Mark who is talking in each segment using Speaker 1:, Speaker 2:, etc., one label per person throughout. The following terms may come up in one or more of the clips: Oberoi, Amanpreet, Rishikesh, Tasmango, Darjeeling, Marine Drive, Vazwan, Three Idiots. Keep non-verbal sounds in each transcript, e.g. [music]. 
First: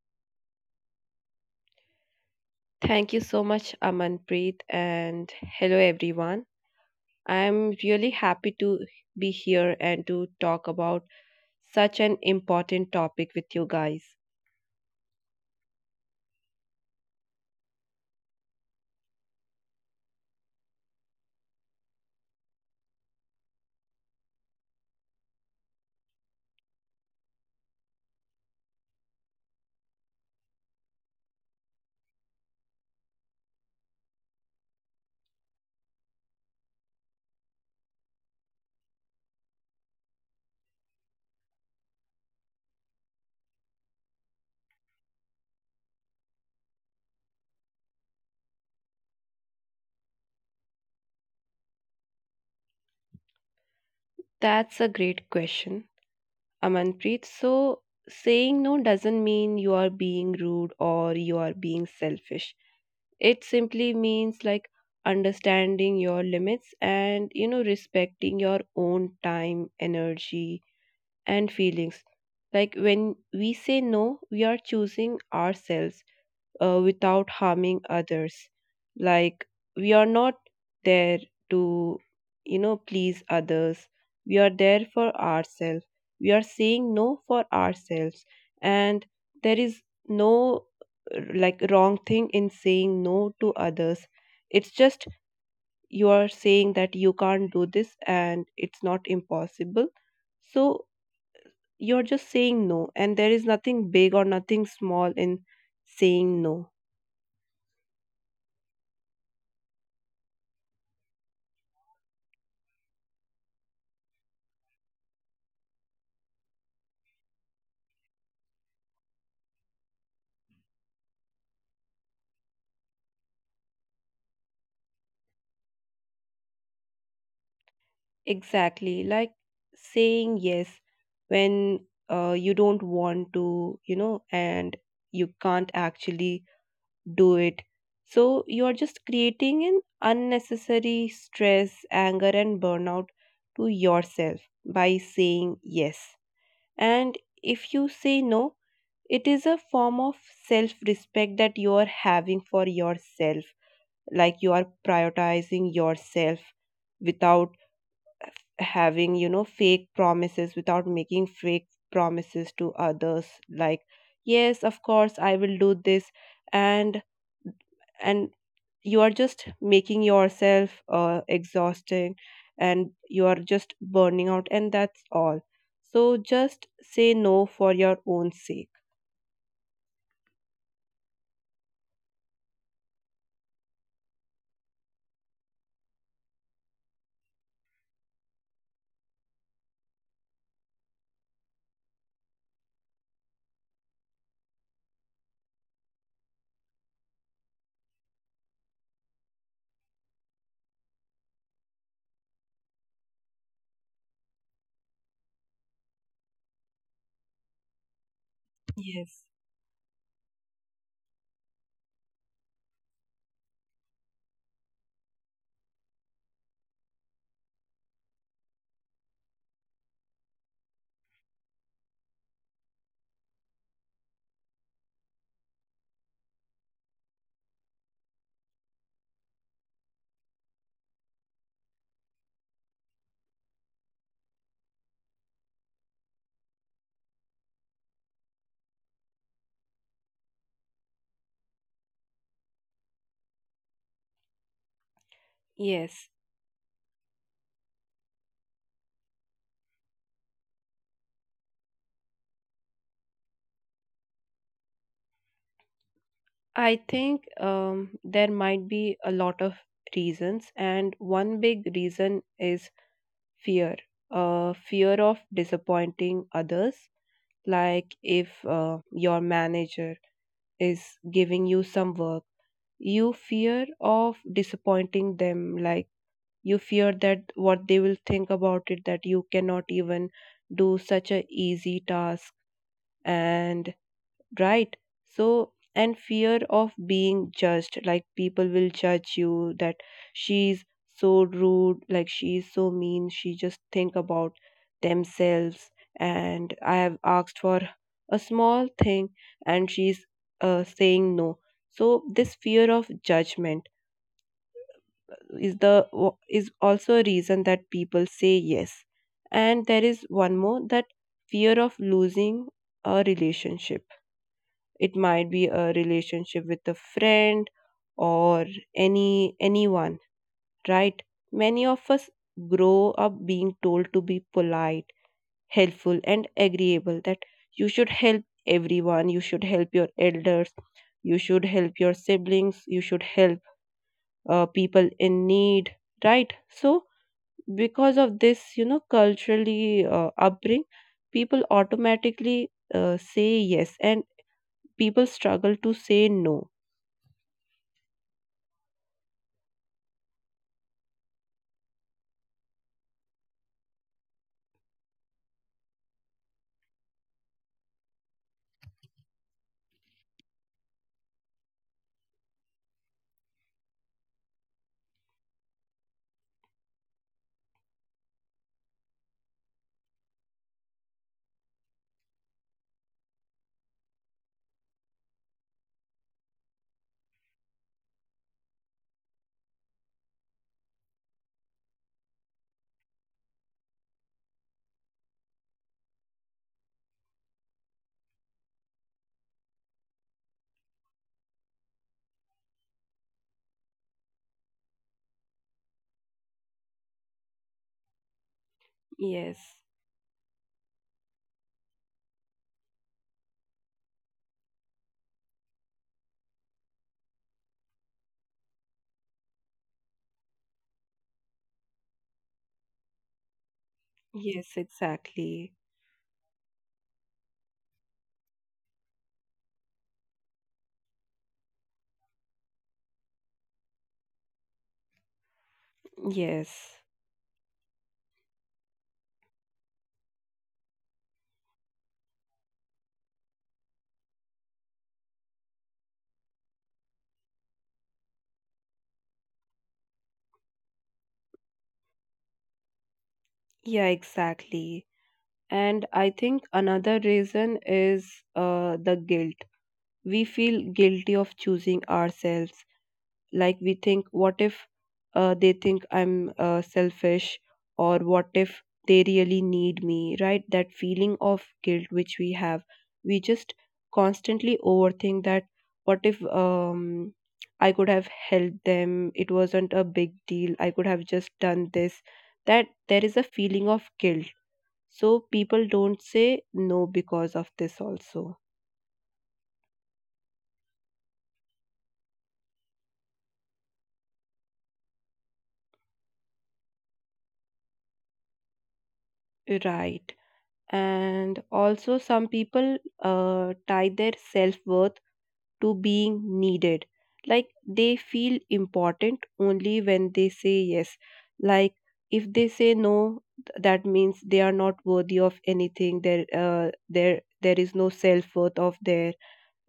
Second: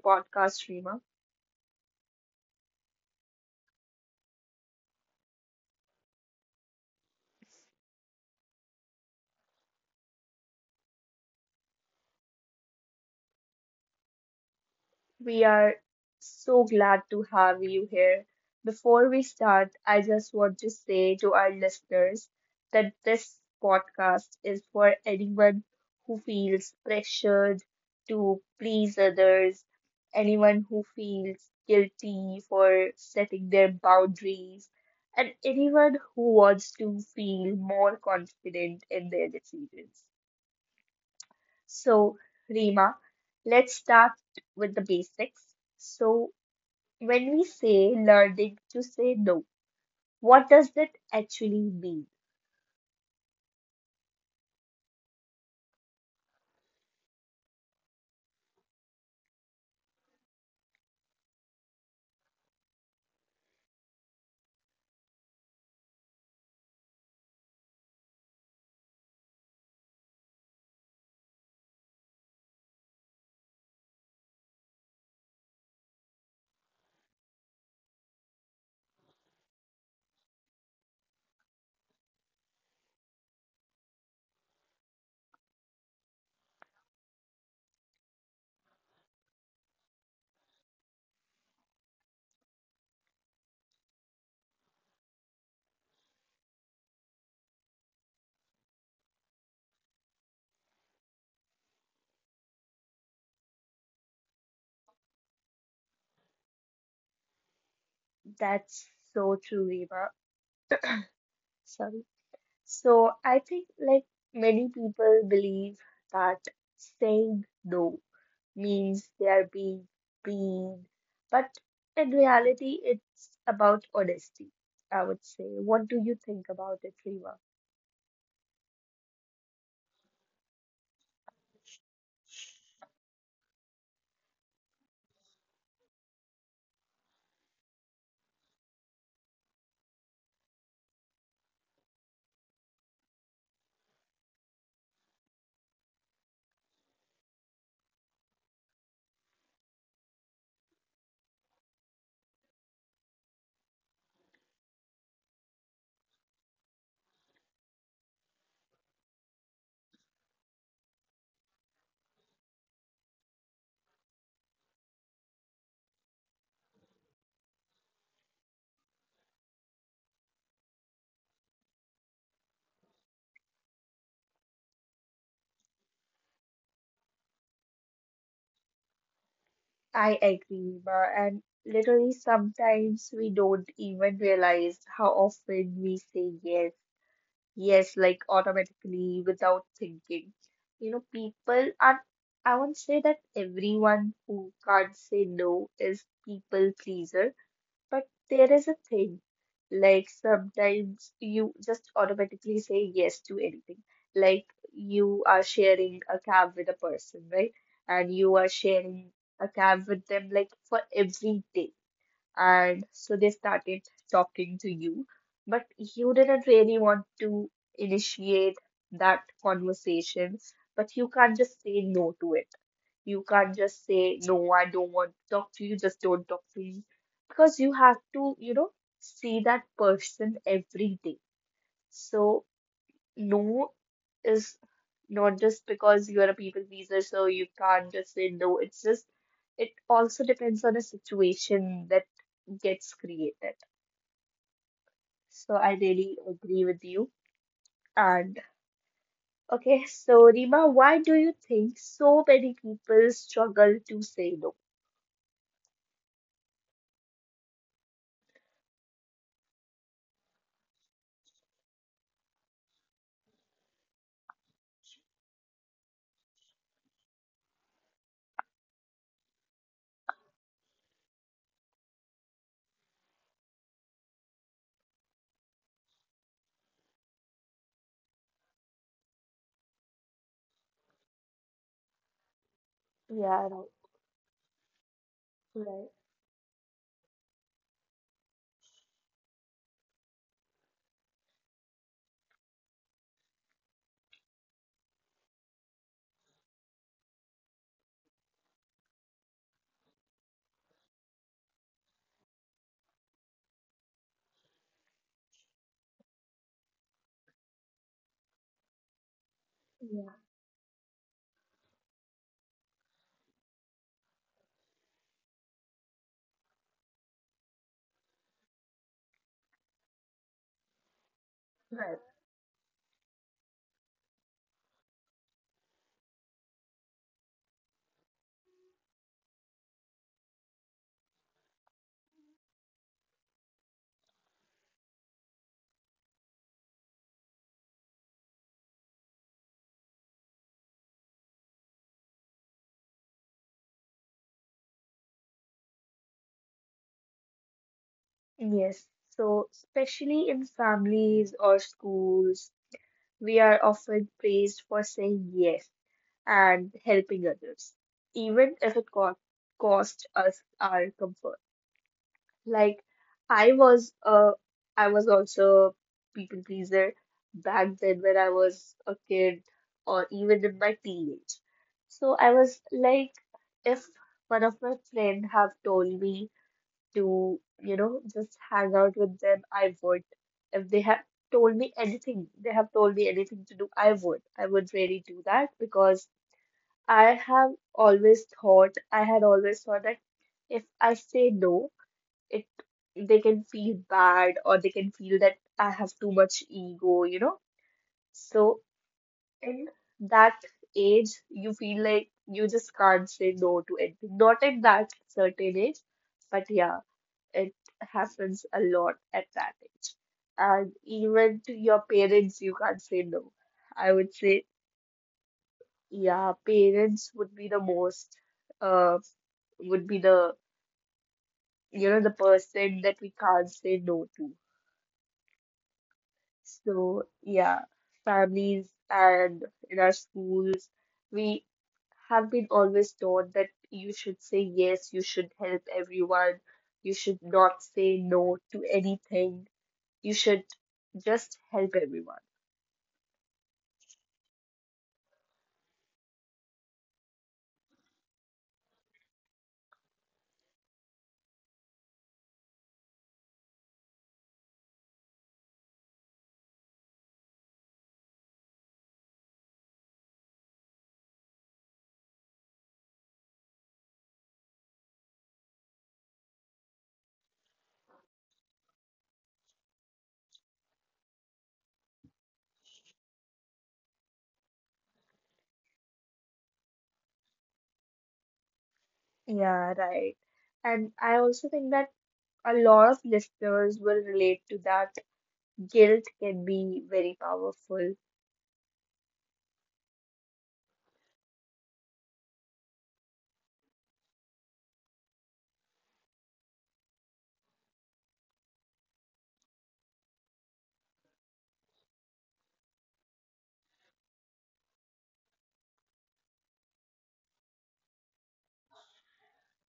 Speaker 1: podcast, Reema.
Speaker 2: Thank you so much, Amanpreet, and hello everyone. I'm really happy to be here and to talk about such an important topic with you guys.
Speaker 1: We are so glad to have you here. Before we start, I just want to say to our listeners that this podcast is for anyone who feels pressured to please others, anyone who feels guilty for setting their boundaries, and anyone who wants to feel more confident in their decisions. So, Rima, let's start with the basics. So, when we say learning to say no, what does that actually mean?
Speaker 2: That's a great question, Amanpreet. So, saying no doesn't mean you are being rude or you are being selfish. It simply means understanding your limits and respecting your own time, energy, and feelings. Like when we say no, we are choosing ourselves without harming others. Like we are not there to, please others. We are there for ourselves. We are saying no for ourselves. And there is no like wrong thing in saying no to others. It's just you are saying that you can't do this and it's not impossible. So you're just saying no, and there is nothing big or nothing small in saying no.
Speaker 1: That's so true, Reva. Sorry. So I think like many people believe that saying no means they are being mean, but in reality, it's about honesty, I would say. What do you think about it, Reva?
Speaker 2: Exactly, like saying yes when you don't want to, and you can't actually do it. So you're just creating an unnecessary stress, anger, and burnout to yourself by saying yes. And if you say no, it is a form of self respect that you are having for yourself, like you are prioritizing yourself without having you know fake promises without making fake promises to others, like, yes, of course I will do this. And and you are just making yourself exhausting and you are just burning out, and that's all. So just say no for your own sake.
Speaker 1: I agree, Reva, and literally sometimes we don't even realize how often we say yes. Yes, like automatically without thinking. You know, people are, I won't say that everyone who can't say no is people pleaser, but there is a thing. Like sometimes you just automatically say yes to anything. Like you are sharing a cab with a person, right? And you are sharing
Speaker 2: Yes.
Speaker 1: a cab with them like for every day, and so they started talking to you, but you didn't really want to initiate that conversation, but you can't just say no to it. You can't just say, no, I don't want to talk to you, just don't talk to me. Because you have to, you know, see that person every day. So, no is not just because you are a people pleaser, so you can't just say no. It's just, it also depends on a situation that gets created. So I
Speaker 2: Yes,
Speaker 1: really agree with you. And okay, so Rima, why do you think so many people struggle to say no?
Speaker 2: I think there might be a lot of reasons, and one big reason is fear. Fear of disappointing others, like if your manager is giving you some work, you fear of disappointing them, like you fear that what they will think about it, that you cannot even do such a easy task,
Speaker 1: Yeah, right,
Speaker 2: and right. So,
Speaker 1: right,
Speaker 2: and fear of being judged, like people will judge you that she's so rude, like she's so mean, she just think about themselves, and I have asked for a small thing and she's saying no. So this fear of judgment is also a reason that people say yes. And there is
Speaker 1: yeah,
Speaker 2: one more, that fear of losing a relationship. It might be a relationship with a friend or anyone, right? Many of
Speaker 1: right.
Speaker 2: us grow up being told to be polite, helpful and agreeable, that you should help everyone, you should help your elders, you should help your siblings, you should help people in need, right? So because of this, you know, culturally upbringing, people automatically say yes, and people struggle to say no.
Speaker 1: Yes. So especially in families or schools, we are often praised for saying yes and helping others, even if it co costs us our comfort. Like I was uh I was also a people pleaser back then when I was a kid or even in my teenage. So I was like if one of my friend have told me to, you know, just hang out with them, I would. If they have told me anything, they have told me anything to do, I would. I would really do that because I have always thought, I had always thought that if I say no, it they can feel bad or they can feel that I have too much ego. So
Speaker 2: Yes,
Speaker 1: in that age, you feel like you just can't say no to anything. Not at that certain age, but yeah, it happens a lot at that age. And even to your parents, you can't say no. I would say,
Speaker 2: yes, exactly.
Speaker 1: yeah, parents would be uh the person that we can't say no to.
Speaker 2: Yes,
Speaker 1: So, yeah, families and in our schools, we have been always taught that you should say yes, you should help everyone, you should not say no to anything, you should just help everyone.
Speaker 2: yeah, exactly. And I think another reason is the guilt. We feel guilty of choosing ourselves. Like we think, what if they think I'm selfish, or what if they really need me, right? That feeling of guilt which we have, we just constantly overthink that what if I could have helped them, it wasn't a big deal, I could have just done this. That there is a feeling of guilt. So people don't say no because of this, also.
Speaker 1: Yeah, right. And I also think that a lot of listeners will relate to that. Guilt can be very powerful.
Speaker 2: Right. And also some people tie their self-worth to being needed, like they feel important only when they say yes. Like if they say no, that means they are not worthy of anything, there, there is no self-worth of their,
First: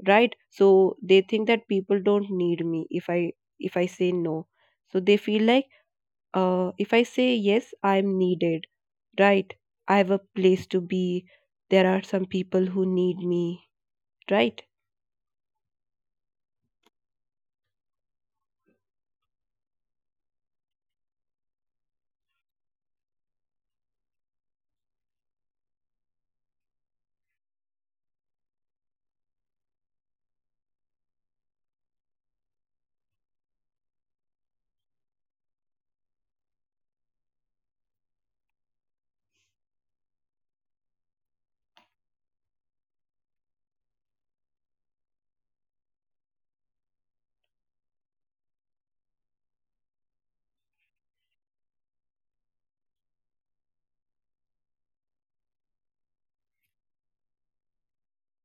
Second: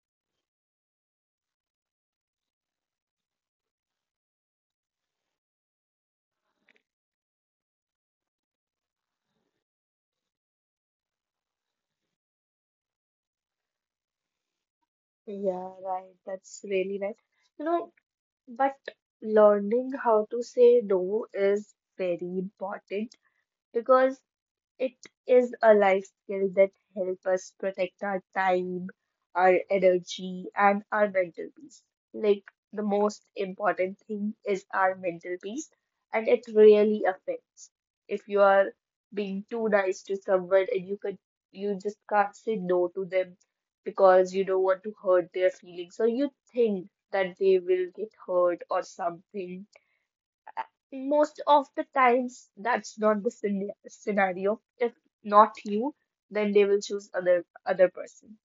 Speaker 2: right? So they think that people don't need me if I say no. So they feel like if I say yes, I'm needed, right? I have a place to be. There are some people who need me, right?
Speaker 1: Yeah, right. That's really right. You know, But learning how to say no is very important because it is a life skill that helps us protect our time, our energy, and our mental peace. Like the most important thing is our mental peace, and it really affects. If you are being too nice to someone and you just can't say no to them because you don't want to hurt their feelings, so you think that they will get hurt or something. Most of the times, that's not the scenario. If not you, then they will choose other person.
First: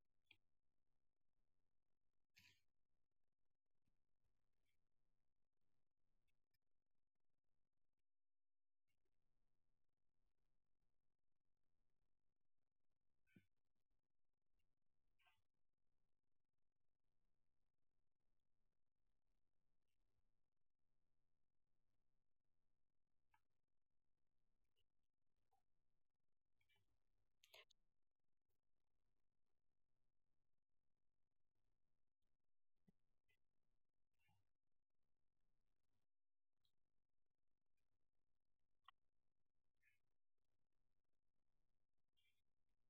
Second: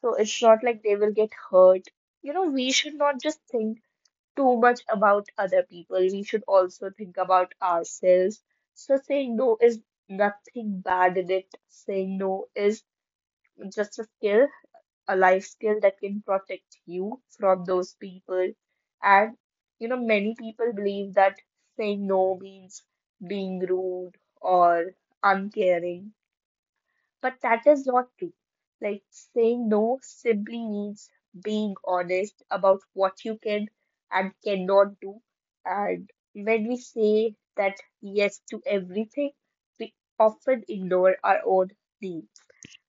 Speaker 1: So it's not like they will get hurt. We should not just think too much about other people. We should also think about ourselves. So saying no is nothing bad in it. Saying no is just a skill, a life skill that can protect you from those people. And many people believe that saying no means being rude or uncaring, but that is not true. Like saying no simply means being honest about what you can and cannot do. And when we say that yes to everything, we often ignore our own needs,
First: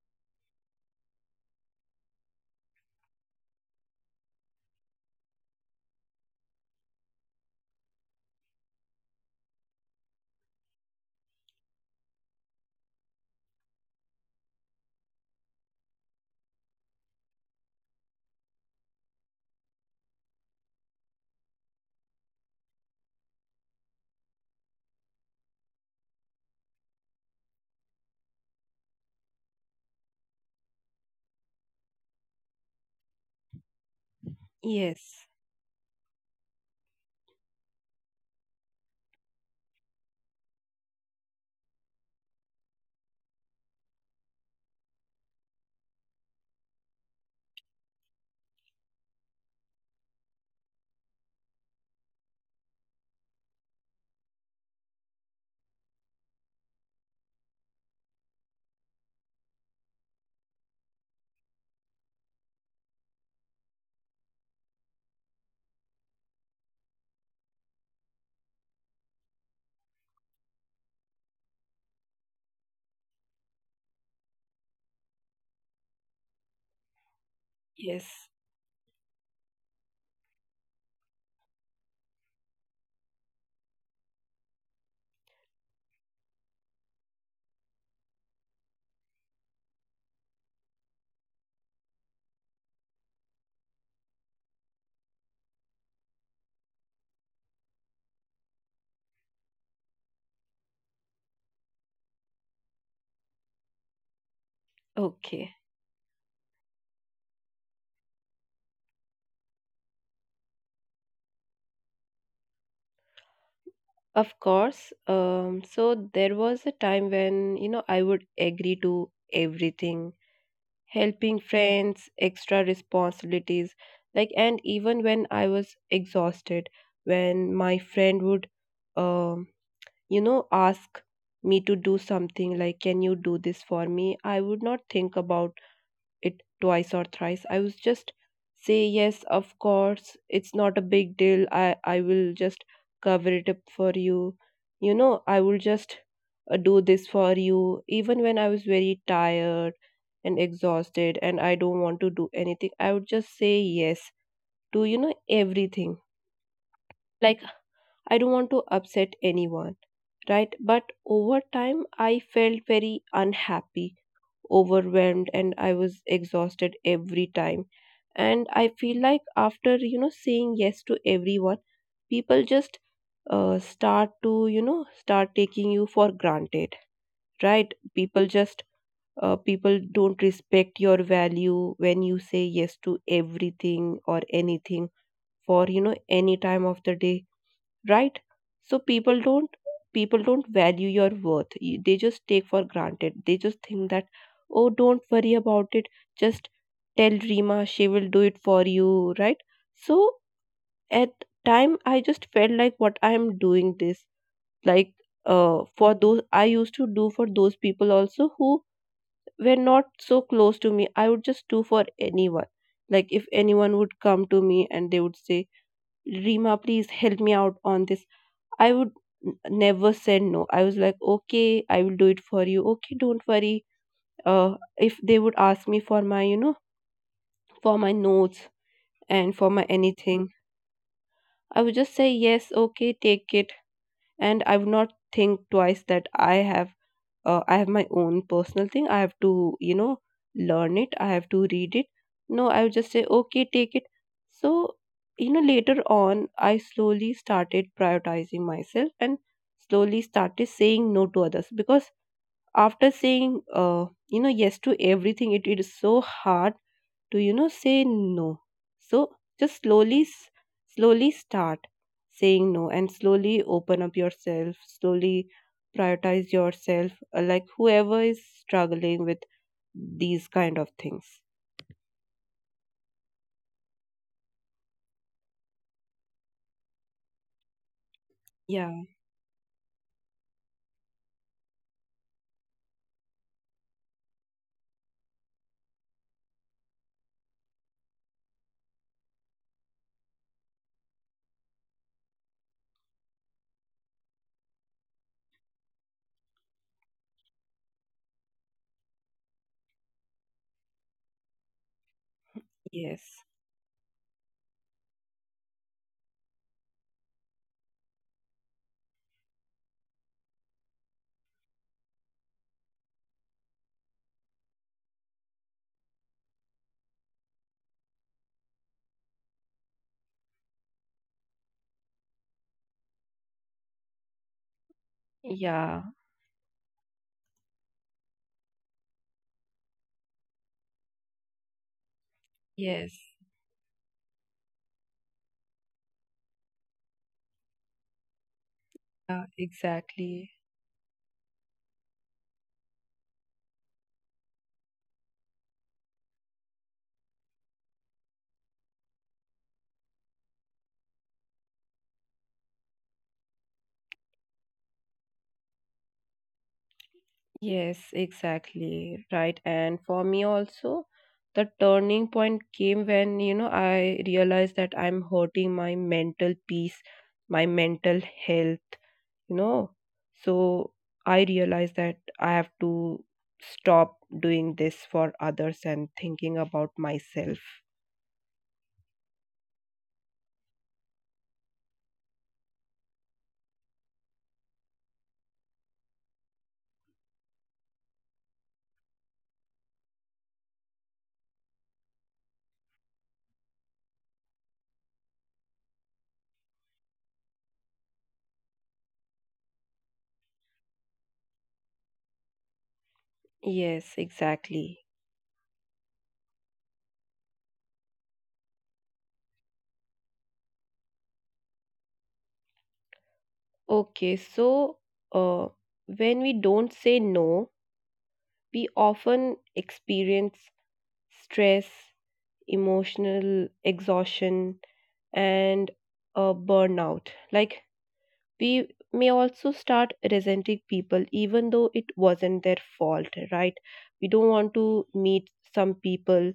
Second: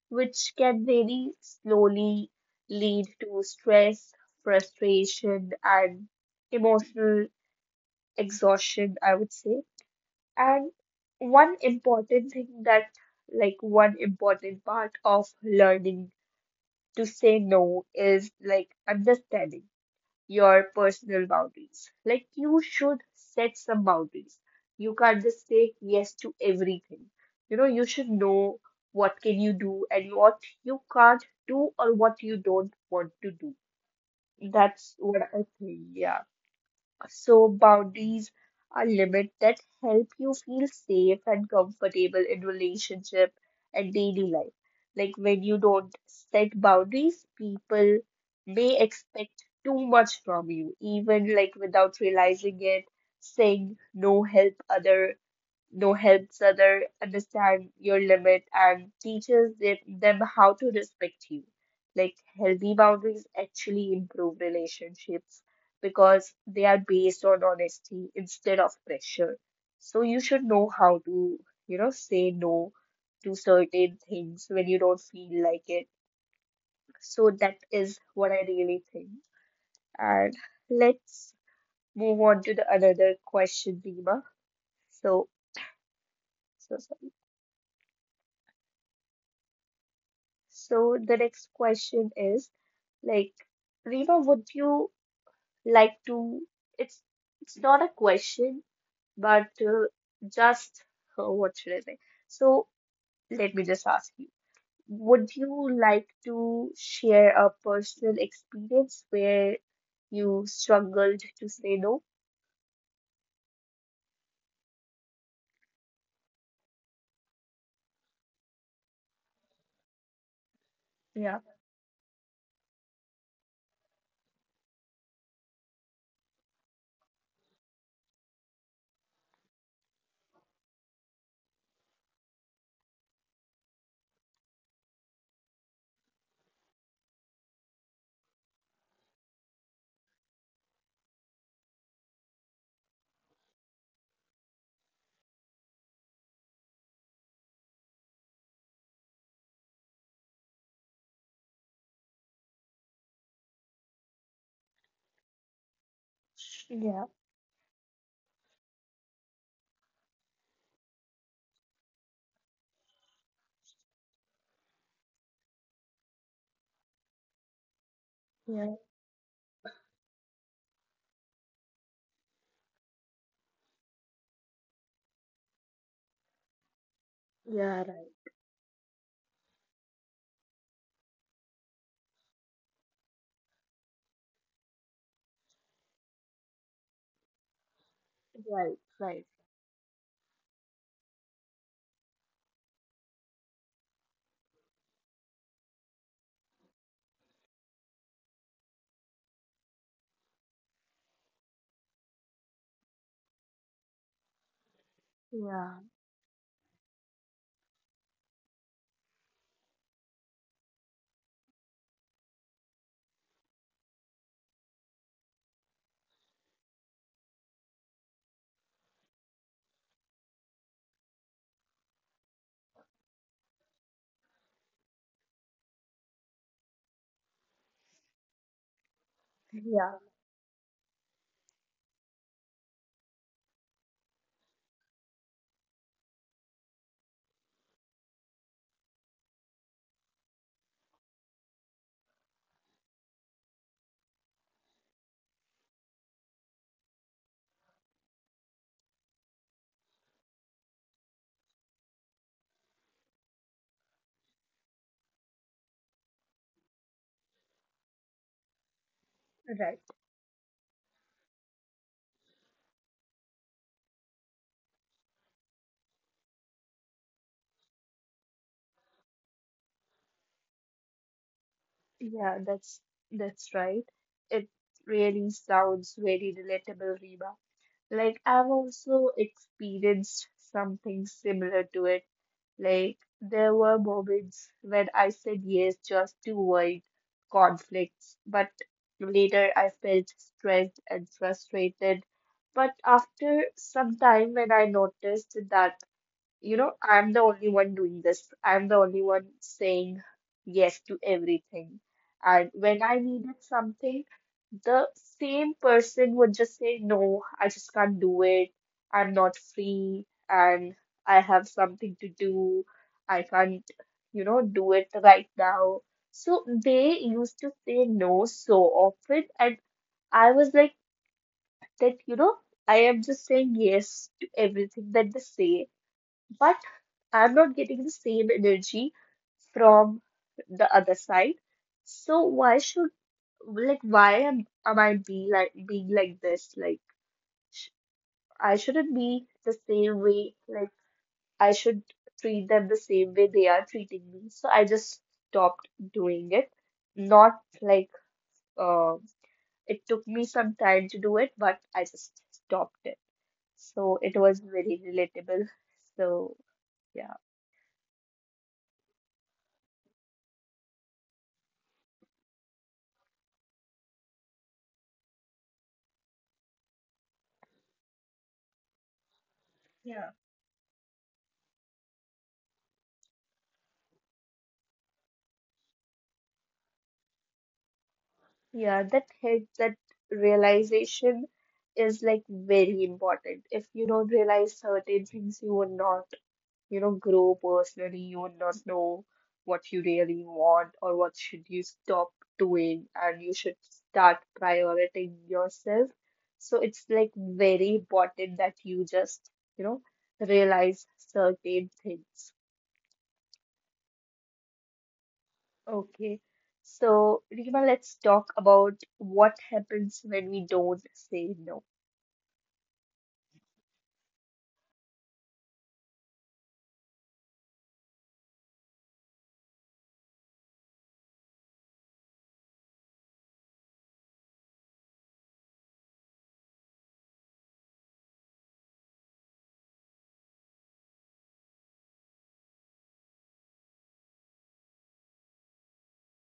Speaker 1: which can very slowly lead to stress, frustration, and emotional exhaustion, I would say. And one important thing that, like, one important part of learning to say no is like understanding your personal boundaries. Like you should set some boundaries. You can't just say yes to everything. You know, you should know what can you do and what you can't do or what you don't want to do. That's what
Speaker 2: Yes,
Speaker 1: I think. Yeah. So boundaries are limits that help you feel safe and comfortable in relationship and daily life. Like when you don't set boundaries, people may expect too much from you, even like without realizing it, saying no helps other understand your limit and teaches them how to respect you. Like healthy boundaries actually improve relationships because they are based on honesty instead of pressure. So you should know how to, say no to certain things when you don't feel like it. So that is
Speaker 2: yes.
Speaker 1: what I really think. And let's move on to the another question, Dima. So, so sorry. So the next question is like, Rima, would you like to? It's it's not a question, but just what should I say? So let me just ask you, would you
Speaker 2: Okay.
Speaker 1: like to share a personal experience where you struggled to say no?
Speaker 2: Of course. So there was a time when, you know, I would agree to everything,
Speaker 1: Yeah.
Speaker 2: helping friends, extra responsibilities, like, and even when I was exhausted, when my friend would, um, you know, ask me to do something, like, can you do this for me? I would not think about it twice or thrice. I was just say yes, of course. It's not a big deal. I will just cover it up for you. You know, I will just do this for you even when I was very tired and exhausted and I don't want to do anything. I would just say yes to, you know, everything.
Speaker 1: Yeah,
Speaker 2: Like I don't want to upset anyone, right? But over time I felt very unhappy, overwhelmed, and I was exhausted every time. And I
Speaker 1: yeah,
Speaker 2: feel like after, you know, saying yes to everyone, people just start to, you know, start taking you for granted, right?
Speaker 1: yeah, right,
Speaker 2: People don't respect your value when you say yes to everything or anything, for, you know, any time of the day, right?
Speaker 1: right,
Speaker 2: So
Speaker 1: right.
Speaker 2: people don't value your worth. They just take for granted, they just think that, oh, don't worry about it, just tell Rima, she will do it for you, right? So at time I just felt like what I am doing this, like,
Speaker 1: Yeah,
Speaker 2: for those, I used to do for those people also who were not so close to me. I would just do for anyone. Like if anyone would come to me and they would say, Rima, please help me out on this, I would never said no. I was like, okay, I will do it for you. Okay, don't worry. If they would ask me for my, you know, for my notes and for my
Speaker 1: yeah,
Speaker 2: anything, I would just say yes, okay, take it, and I would not think twice that I have I have my own personal thing, I have to, you know, learn it, I have to read it. No, I would just say okay, take it. So, you know, later on I slowly started prioritizing myself and slowly started saying no to others, because after saying you know, yes to everything, it is so hard to, you know, say no. So just
Speaker 1: right.
Speaker 2: slowly slowly start saying no and slowly open up yourself, slowly prioritize yourself, like whoever is struggling with these kind of things.
Speaker 1: Yeah, that's right. It really sounds very relatable, Reba. Like I've
Speaker 2: Yeah.
Speaker 1: also experienced something similar to it. Like there were moments when I said yes just to avoid conflicts, but later I felt stressed and frustrated. But after some time, when I noticed that I'm the only one doing this. I'm the only one saying yes to everything. And when I
Speaker 2: Yes.
Speaker 1: needed something, the same person would just say, No, I just can't do it. I'm not free and I have something to do. I can't, do it right now. So they used to say no so often. And I was like, that, I am just saying yes to everything that they say,
Speaker 2: Yeah.
Speaker 1: but I'm not getting the same energy from the other side. So why should
Speaker 2: Yes.
Speaker 1: like why am I be like being like this? Like sh I shouldn't
Speaker 2: Yeah,
Speaker 1: be the same
Speaker 2: exactly.
Speaker 1: way. Like I should treat them the same way they are treating me. So I just stopped doing it. Not like uh, it took me some time to do it, but I just stopped it. So it was very relatable. So
Speaker 2: Yes, exactly, right. And for me also, the turning point came when, you know, I realized that I'm hurting my mental peace, my mental health, you know.
Speaker 1: yeah.
Speaker 2: So I realize that I have to stop doing this for others and thinking about myself.
Speaker 1: Yeah, that realization is like very important. If you don't realize certain things, you will not, grow personally. You will not know what you really want or what should you stop doing, and you should start prioritizing yourself. So it's like very important that you just, you know, realize certain things.
Speaker 2: Yes, exactly.
Speaker 1: Okay. So, Rima, let's talk about what happens when we don't say no.
Speaker 2: Okay, so uh, when we don't say no, we often experience stress, emotional exhaustion, and burnout. Like we may also start resenting people even though it wasn't their fault, right? We don't want to meet some people,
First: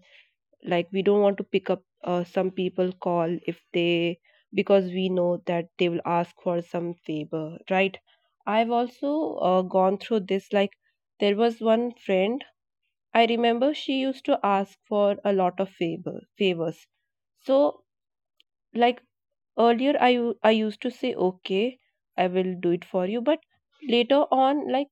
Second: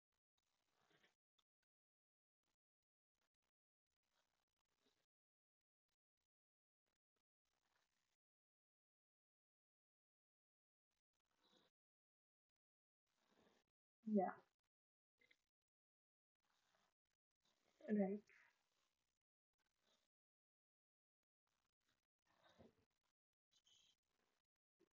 Speaker 2: like we don't want to pick up some people call, if they, because we know that they will ask for some favor, right? I've also gone through this. Like there was one friend, I remember, she used
Speaker 1: Yeah,
Speaker 2: to ask for a lot of favors. So,
Speaker 1: right.
Speaker 2: like, earlier, I used to say, "Okay, I will do it for you," but later on, like,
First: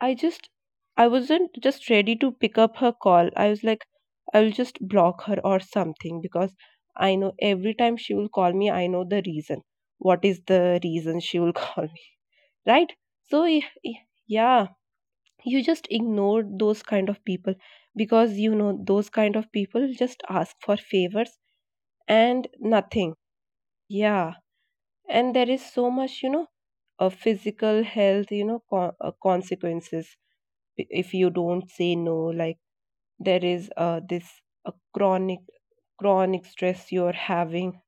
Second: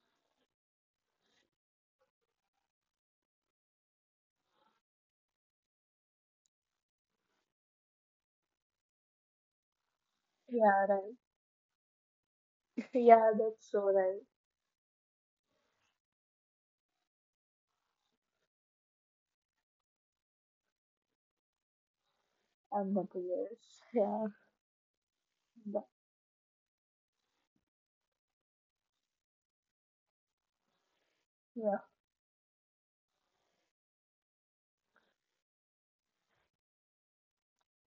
Speaker 2: I just I wasn't just ready to pick up her call. I was like, I will just block her or something, because I know every time she will call me, I know the reason. What is the
Speaker 1: Yeah, right.
Speaker 2: reason she will [laughs] call me, right?
Speaker 1: [laughs] Yeah,
Speaker 2: So
Speaker 1: that's so right.
Speaker 2: yeah, you just ignore those kind of people, because you know those kind of people just ask for favors and
Speaker 1: I'm not
Speaker 2: nothing.
Speaker 1: yes. Yeah,
Speaker 2: Yeah, and there is
Speaker 1: but-
Speaker 2: so much, you know, physical health, you know, consequences if you don't
Speaker 1: yeah,
Speaker 2: say no. Like there is this uh, chronic chronic stress you're having,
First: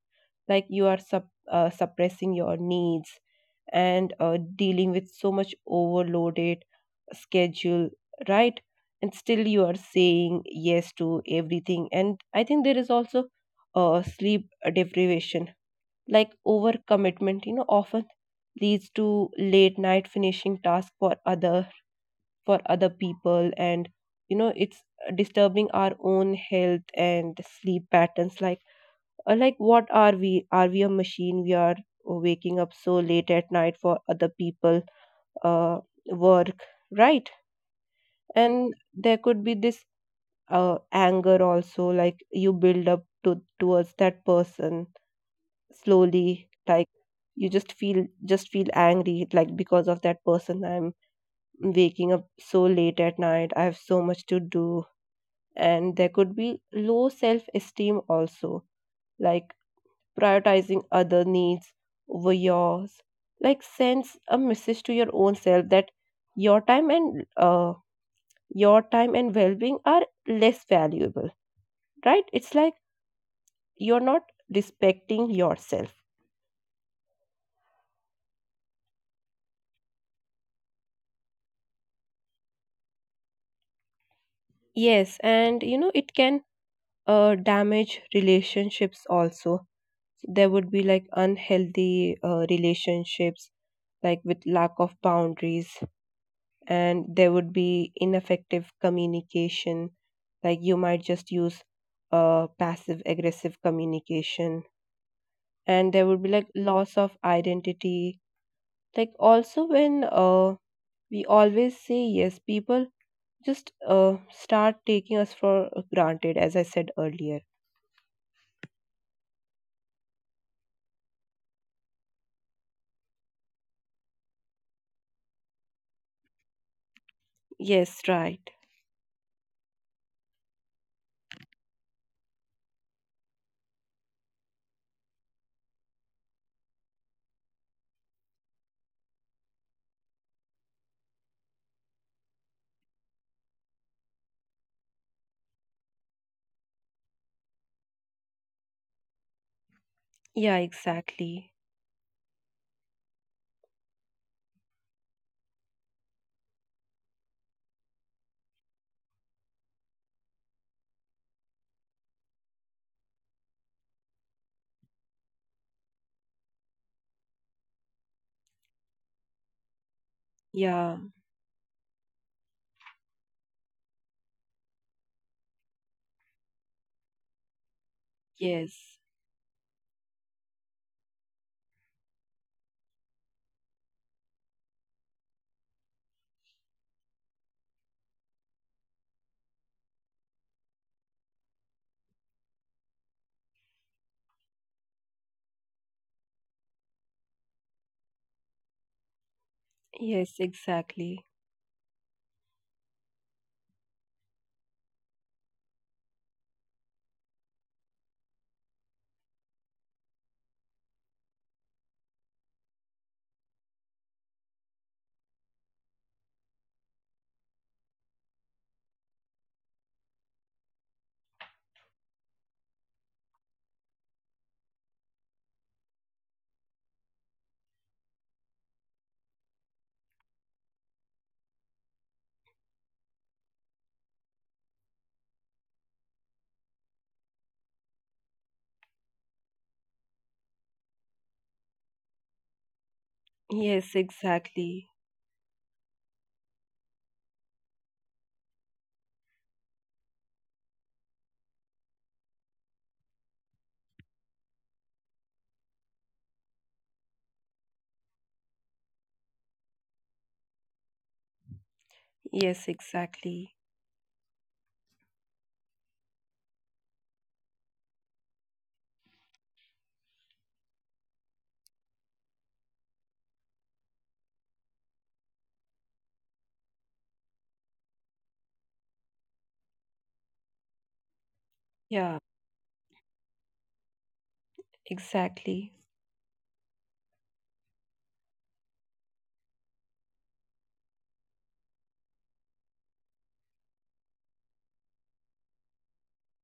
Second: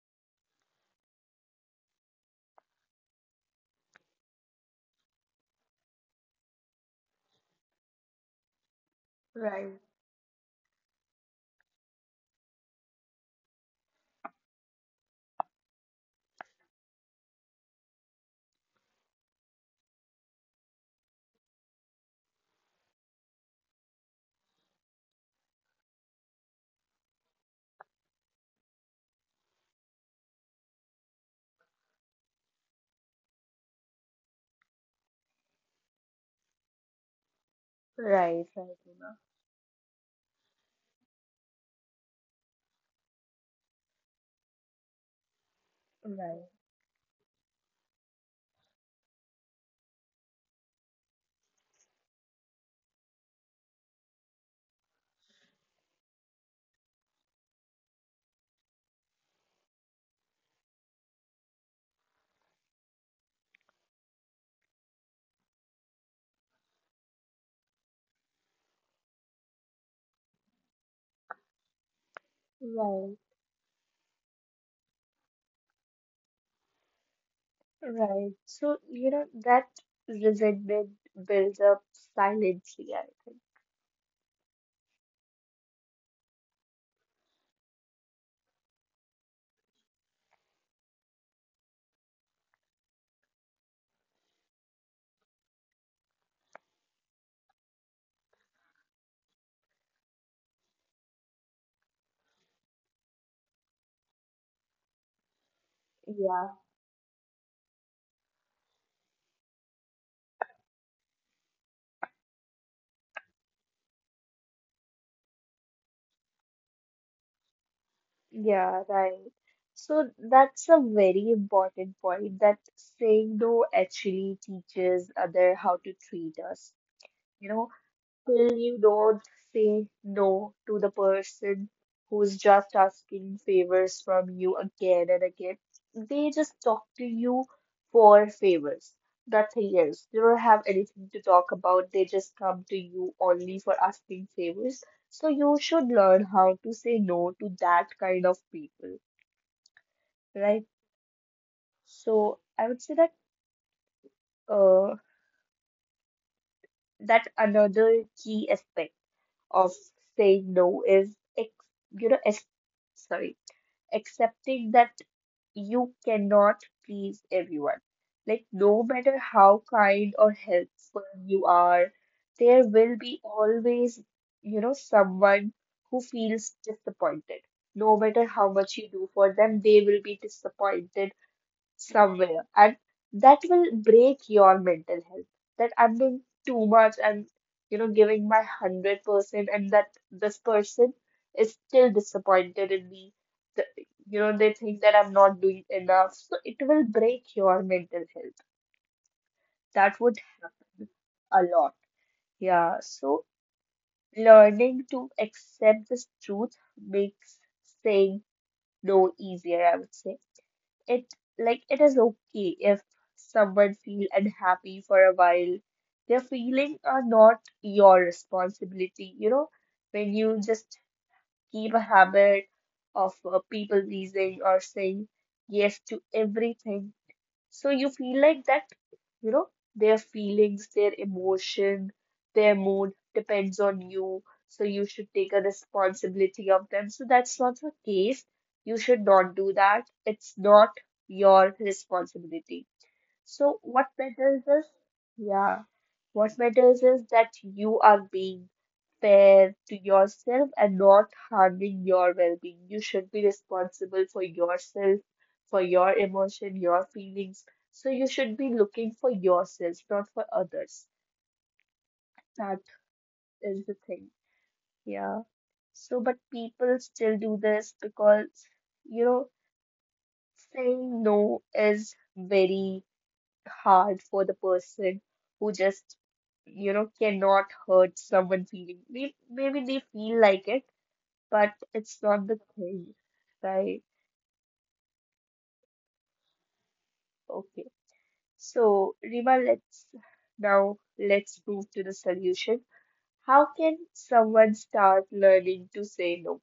Speaker 2: like you are suppressing your needs and dealing with so much overloaded schedule, right? And still you
Speaker 1: right,
Speaker 2: are saying yes to everything. And I think there is also sleep deprivation, like overcommitment, you know, often leads to late night finishing tasks for other people, and you know, it's disturbing our own health and sleep patterns. Like, like, what are we, are we a machine, we are waking up so late at night for other people uh, work, right?
Speaker 1: right,
Speaker 2: And
Speaker 1: right,
Speaker 2: there could be this anger also, like you build up to towards that person
Speaker 1: know,
Speaker 2: slowly, like you just feel angry, like because of that person I'm waking up so late at night, I have so much to do. And there could be low self esteem also, like prioritizing other needs over yours, like sends a message to your own self that your time and uh, your time and well-being are less valuable, right? It's like
Speaker 1: right,
Speaker 2: you're not respecting yourself.
Speaker 1: right, right. So, that resentment builds up silently, I think.
Speaker 2: Yes, and you know it can damage relationships also. So, there would be like unhealthy relationships, like with lack of boundaries, and there would be ineffective communication. Like you might just use passive aggressive communication, and there would be like
Speaker 1: Yeah,
Speaker 2: loss of identity. Like also when we always say yes, people just start taking us for granted, as I said earlier.
Speaker 1: yeah, right. So that's a very important point that saying no actually teaches other how to treat us. You know,
Speaker 2: Yes, right.
Speaker 1: till you don't say no to the person who's just asking favors from you again and again. They just talk to you for favors, nothing else. They don't have anything to talk about, they just come to you only for asking favors. So you should learn how to say no to that kind of people,
Speaker 2: Yeah,
Speaker 1: right?
Speaker 2: exactly.
Speaker 1: So I would say that uh, that another key aspect. Of saying no is ex- you know ex- sorry accepting that you cannot please everyone. Like no matter how kind or
Speaker 2: Yeah,
Speaker 1: helpful you are, there will be always someone who feels disappointed. No matter how much you
Speaker 2: yes.
Speaker 1: do for them, they will be disappointed somewhere, and that will break your mental health. That I'm doing too much, and giving my 100% and that this person is still disappointed in me. the, they think that I'm not doing enough, so it will break your mental health. That would
Speaker 2: Yes,
Speaker 1: happen
Speaker 2: exactly.
Speaker 1: a lot. Yeah, so learning to accept this truth makes saying no easier, I would say. It, like, it is okay if someone feel unhappy for a while. Their feelings are not your responsibility. When you just keep a habit of people pleasing or saying yes to everything, so you feel like that, you know, their feelings, their emotion, their mood depends on you. So you should take a responsibility of them. So that's not the case. You should not do that. It's not your responsibility. So what
Speaker 2: Yes,
Speaker 1: matters is,
Speaker 2: exactly.
Speaker 1: yeah, what matters is that you are being fair to yourself and not harming your well-being. You should be responsible for yourself, for your emotion, your feelings. So you should be looking for yourself, not for others. That
Speaker 2: Yes, exactly.
Speaker 1: is the thing. Yeah. So, but people still do this because, you know, saying no is very hard for the person who just, cannot hurt someone feeling. Maybe they feel like it, but it's
Speaker 2: Yeah,
Speaker 1: not the thing, right?
Speaker 2: exactly.
Speaker 1: Okay. So, Rima, let's move to the solution. How can someone start learning to say no?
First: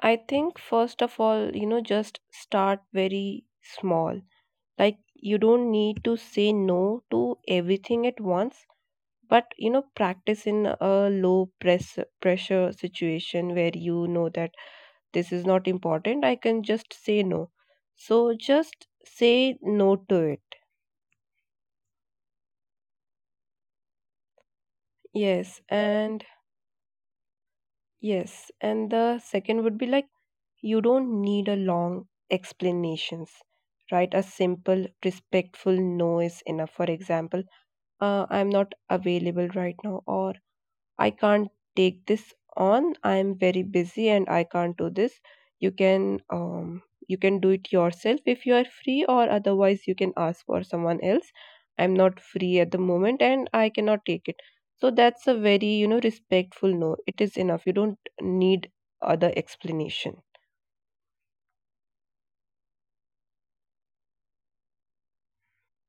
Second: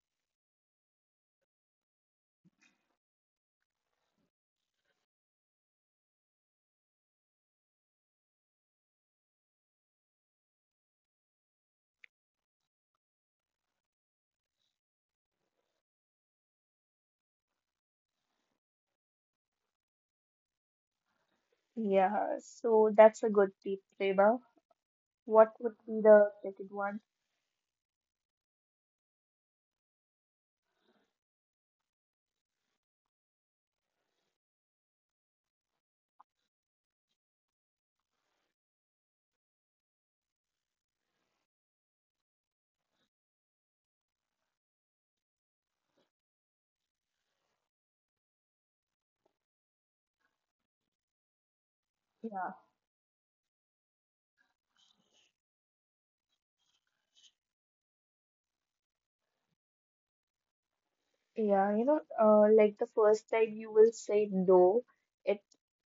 Speaker 2: I think, first of all, you know, just start very small. Like, you don't need to say no to everything at once, but, you know, practice in a low pressure situation where you know that this is not important. I can just say no. So, just say no to it.
Speaker 1: Yeah, so that's a good tip, Rima. What
Speaker 2: Yes,
Speaker 1: would be
Speaker 2: and
Speaker 1: the second one?
Speaker 2: yes, and the second would be like, you don't need a long explanations, right? A simple, respectful no is enough. For example, I'm not available right now, or I can't take this on. I am very busy and I can't do this. You can um you can do it yourself if you are free, or otherwise you can ask for someone else. I'm not
Speaker 1: Yeah.
Speaker 2: free at the moment and I cannot take it. So that's a very, you know, respectful no. It is enough. You don't need other explanation.
Speaker 1: Yeah, like the first time you will say no, it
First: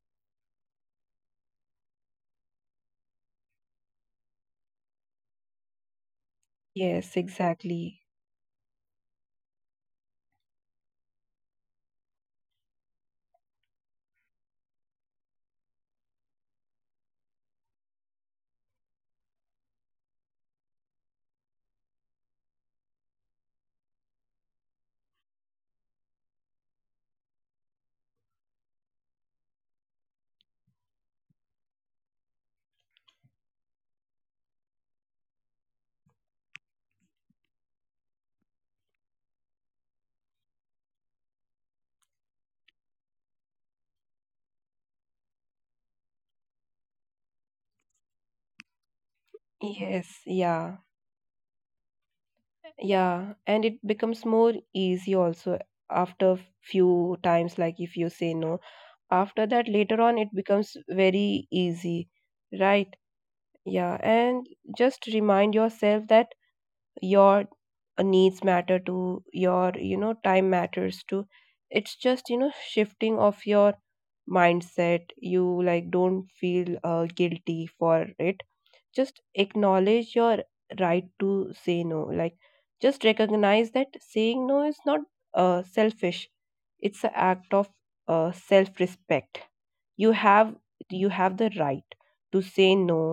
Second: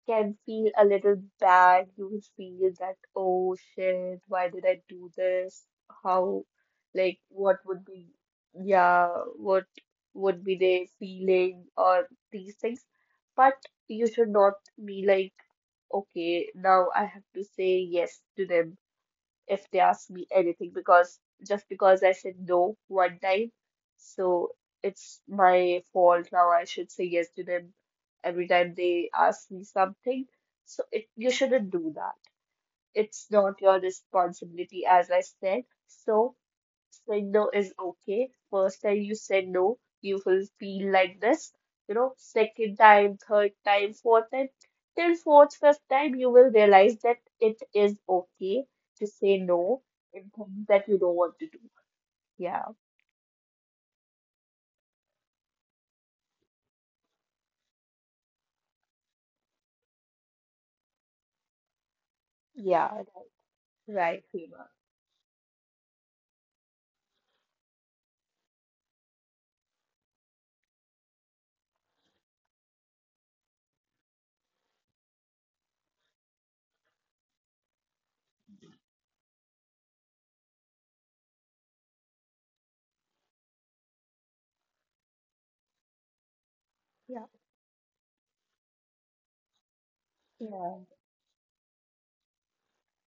Speaker 1: can feel a little bad. You will feel that, oh shit, why did I do this? How,
Speaker 2: Yes,
Speaker 1: like, what would
Speaker 2: exactly.
Speaker 1: be, yeah, what would be their feeling or these things. But you should not be like, okay, now I have to say yes to them if they ask me anything, because just because I said no one time, so it's my fault now. I should say yes to them every time they ask me something. So it, you shouldn't do that. It's not your responsibility, as I said. So saying no is okay. First time you say no, you will feel like this. You know, second time, third time, fourth time, till fourth, fifth time, you will realize that it is okay to say no
Speaker 2: Yes,
Speaker 1: in things
Speaker 2: yeah,
Speaker 1: that you don't want to do. Yeah,
Speaker 2: yeah, and it becomes more easy also after few times. Like if you say no, after that later on it becomes very easy,
Speaker 1: yeah,
Speaker 2: right?
Speaker 1: right,
Speaker 2: Yeah,
Speaker 1: right,
Speaker 2: and
Speaker 1: Seema.
Speaker 2: just remind yourself that your needs matter to your, you know, time matters to, it's just, you know, shifting of your mindset. You like don't feel guilty for it. Just acknowledge your right to say no, like just recognize that saying no is not selfish. It's an
Speaker 1: Yeah,
Speaker 2: act of self respect. you have
Speaker 1: yeah,
Speaker 2: you have the right to say no,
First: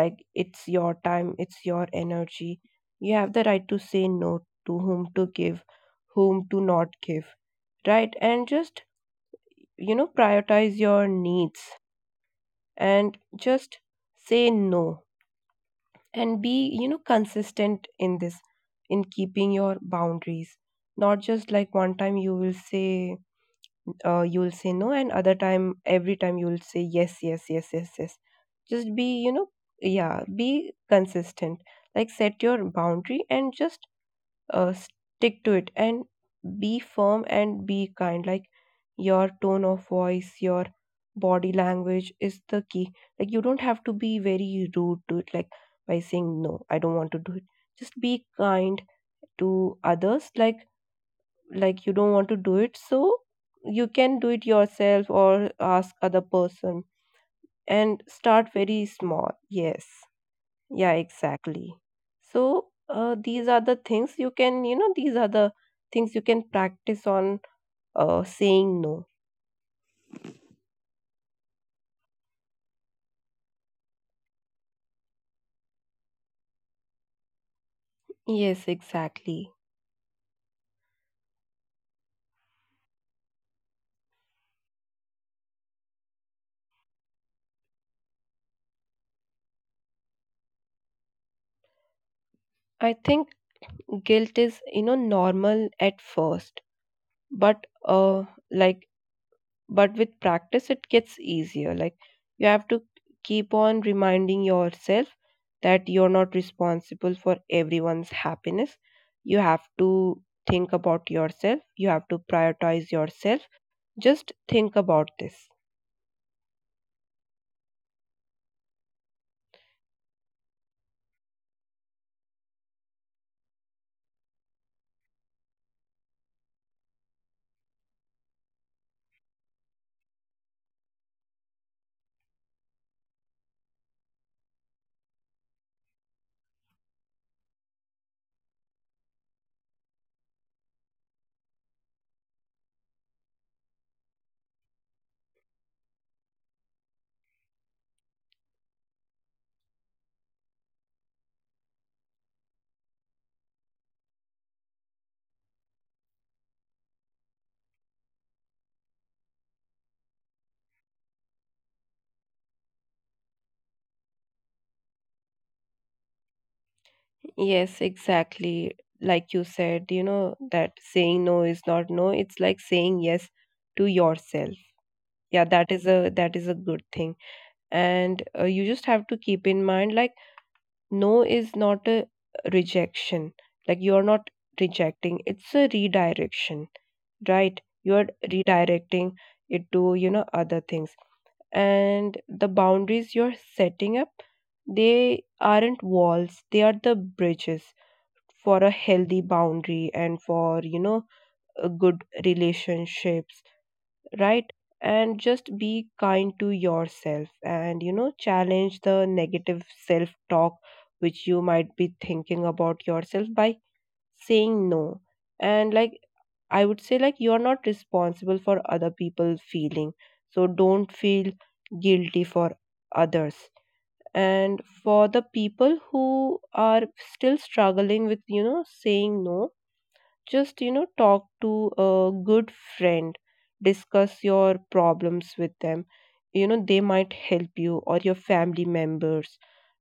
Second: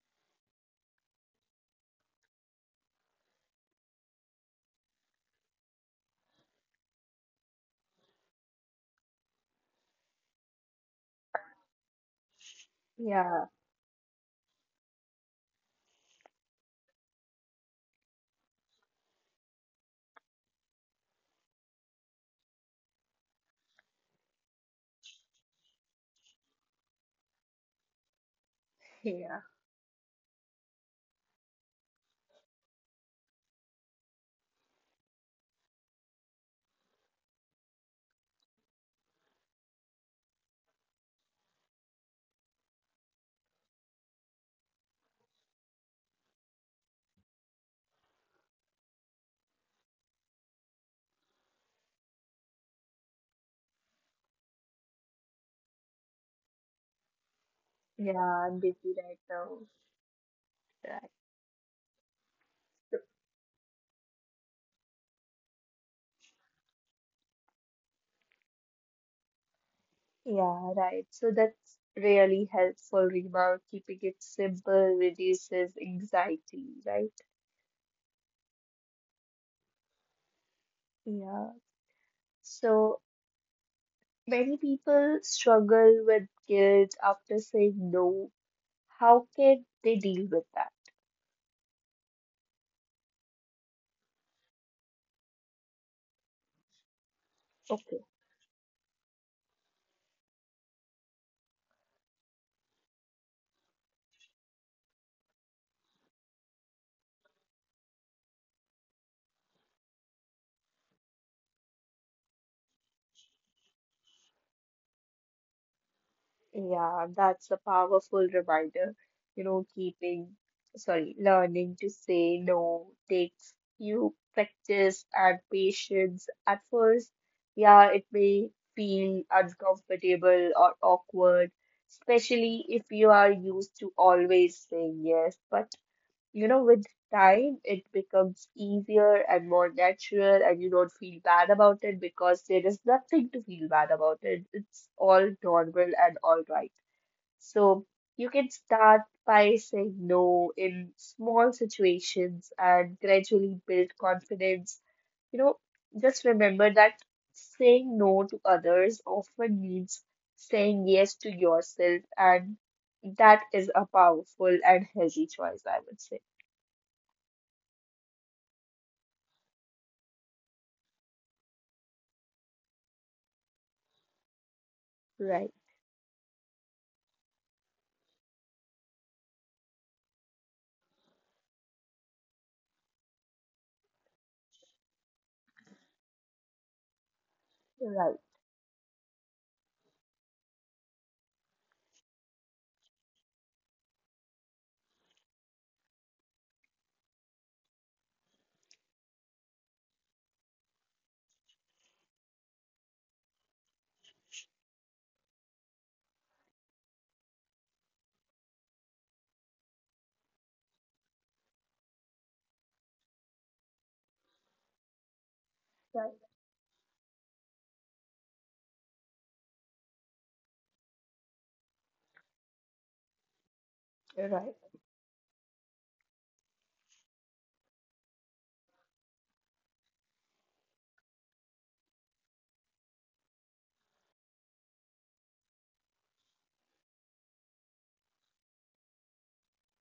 Speaker 2: like it's your time, it's your energy. You have the right to say no, to whom to give, whom to not give, right? And just, you know, prioritize your needs and
Speaker 1: yeah,
Speaker 2: just say no and be, you know, consistent in this, in keeping your boundaries. Not just like one time you will say, you will say no, and other time, every time you will say yes, yes, yes, yes, yes. Just be, you
Speaker 1: yeah,
Speaker 2: know, yeah, be consistent. Like set your boundary and just stick to it, and be firm and be kind. Like your tone of voice, your body language is the key. Like you don't have to be very rude to it, like by saying no, I don't want to do it. Just be kind to others, like you don't want to do it, so you can do it yourself or ask other person, and
Speaker 1: yeah,
Speaker 2: start
Speaker 1: I'm
Speaker 2: very
Speaker 1: busy right
Speaker 2: small.
Speaker 1: now.
Speaker 2: Yes, yeah,
Speaker 1: Right.
Speaker 2: exactly. So
Speaker 1: So-
Speaker 2: these are the things you can, practice on, saying no.
Speaker 1: Yeah, right. So that's really helpful, Rima. Keeping it simple reduces anxiety, right?
Speaker 2: Yes, exactly.
Speaker 1: Yeah. So many people struggle with guilt after saying no. How can they deal with that?
Speaker 2: I think guilt is, you know, normal at first, but
Speaker 1: Okay.
Speaker 2: uh, like, but with practice, it gets easier. Like, you have to keep on reminding yourself that you're not responsible for everyone's happiness. You have to think about yourself. You have to prioritize yourself. Just think about this.
Speaker 1: Yeah, that's a powerful reminder. You know, keeping, learning to say no takes you practice and patience. At first, yeah, it may feel uncomfortable or awkward, especially if you are used to always saying yes. But with time, it becomes easier and more natural, and you don't feel bad about it because there is nothing to feel bad about it. It's all normal and all right. So you can start by saying no in small situations and gradually build confidence. You know, just remember that saying no to others often means saying yes to yourself, and that is a powerful and healthy choice, I would say.
Speaker 2: Yes, exactly. Like you said, you know, that saying no is not no. It's like saying yes to yourself. Yeah,
Speaker 1: Right,
Speaker 2: that is a good thing. And you just have to keep in mind, like, no is not a rejection. Like you are not rejecting. It's a redirection, right? You are
Speaker 1: right,
Speaker 2: redirecting it to, you know, other things. And the boundaries you're setting up, they aren't walls, they are the bridges for a healthy boundary and for, you know, a good relationships, right? And just be kind to yourself, and, you know, challenge the negative self talk which you might be thinking about yourself by saying no. And like,
Speaker 1: right,
Speaker 2: I would say, like, you're not responsible for other people's feeling. So don't feel guilty for others.
Speaker 1: right,
Speaker 2: And for the people who are still struggling with, you know, saying no, just, you know, talk to a good friend, discuss your problems with them. You know, they might help you, or your family members,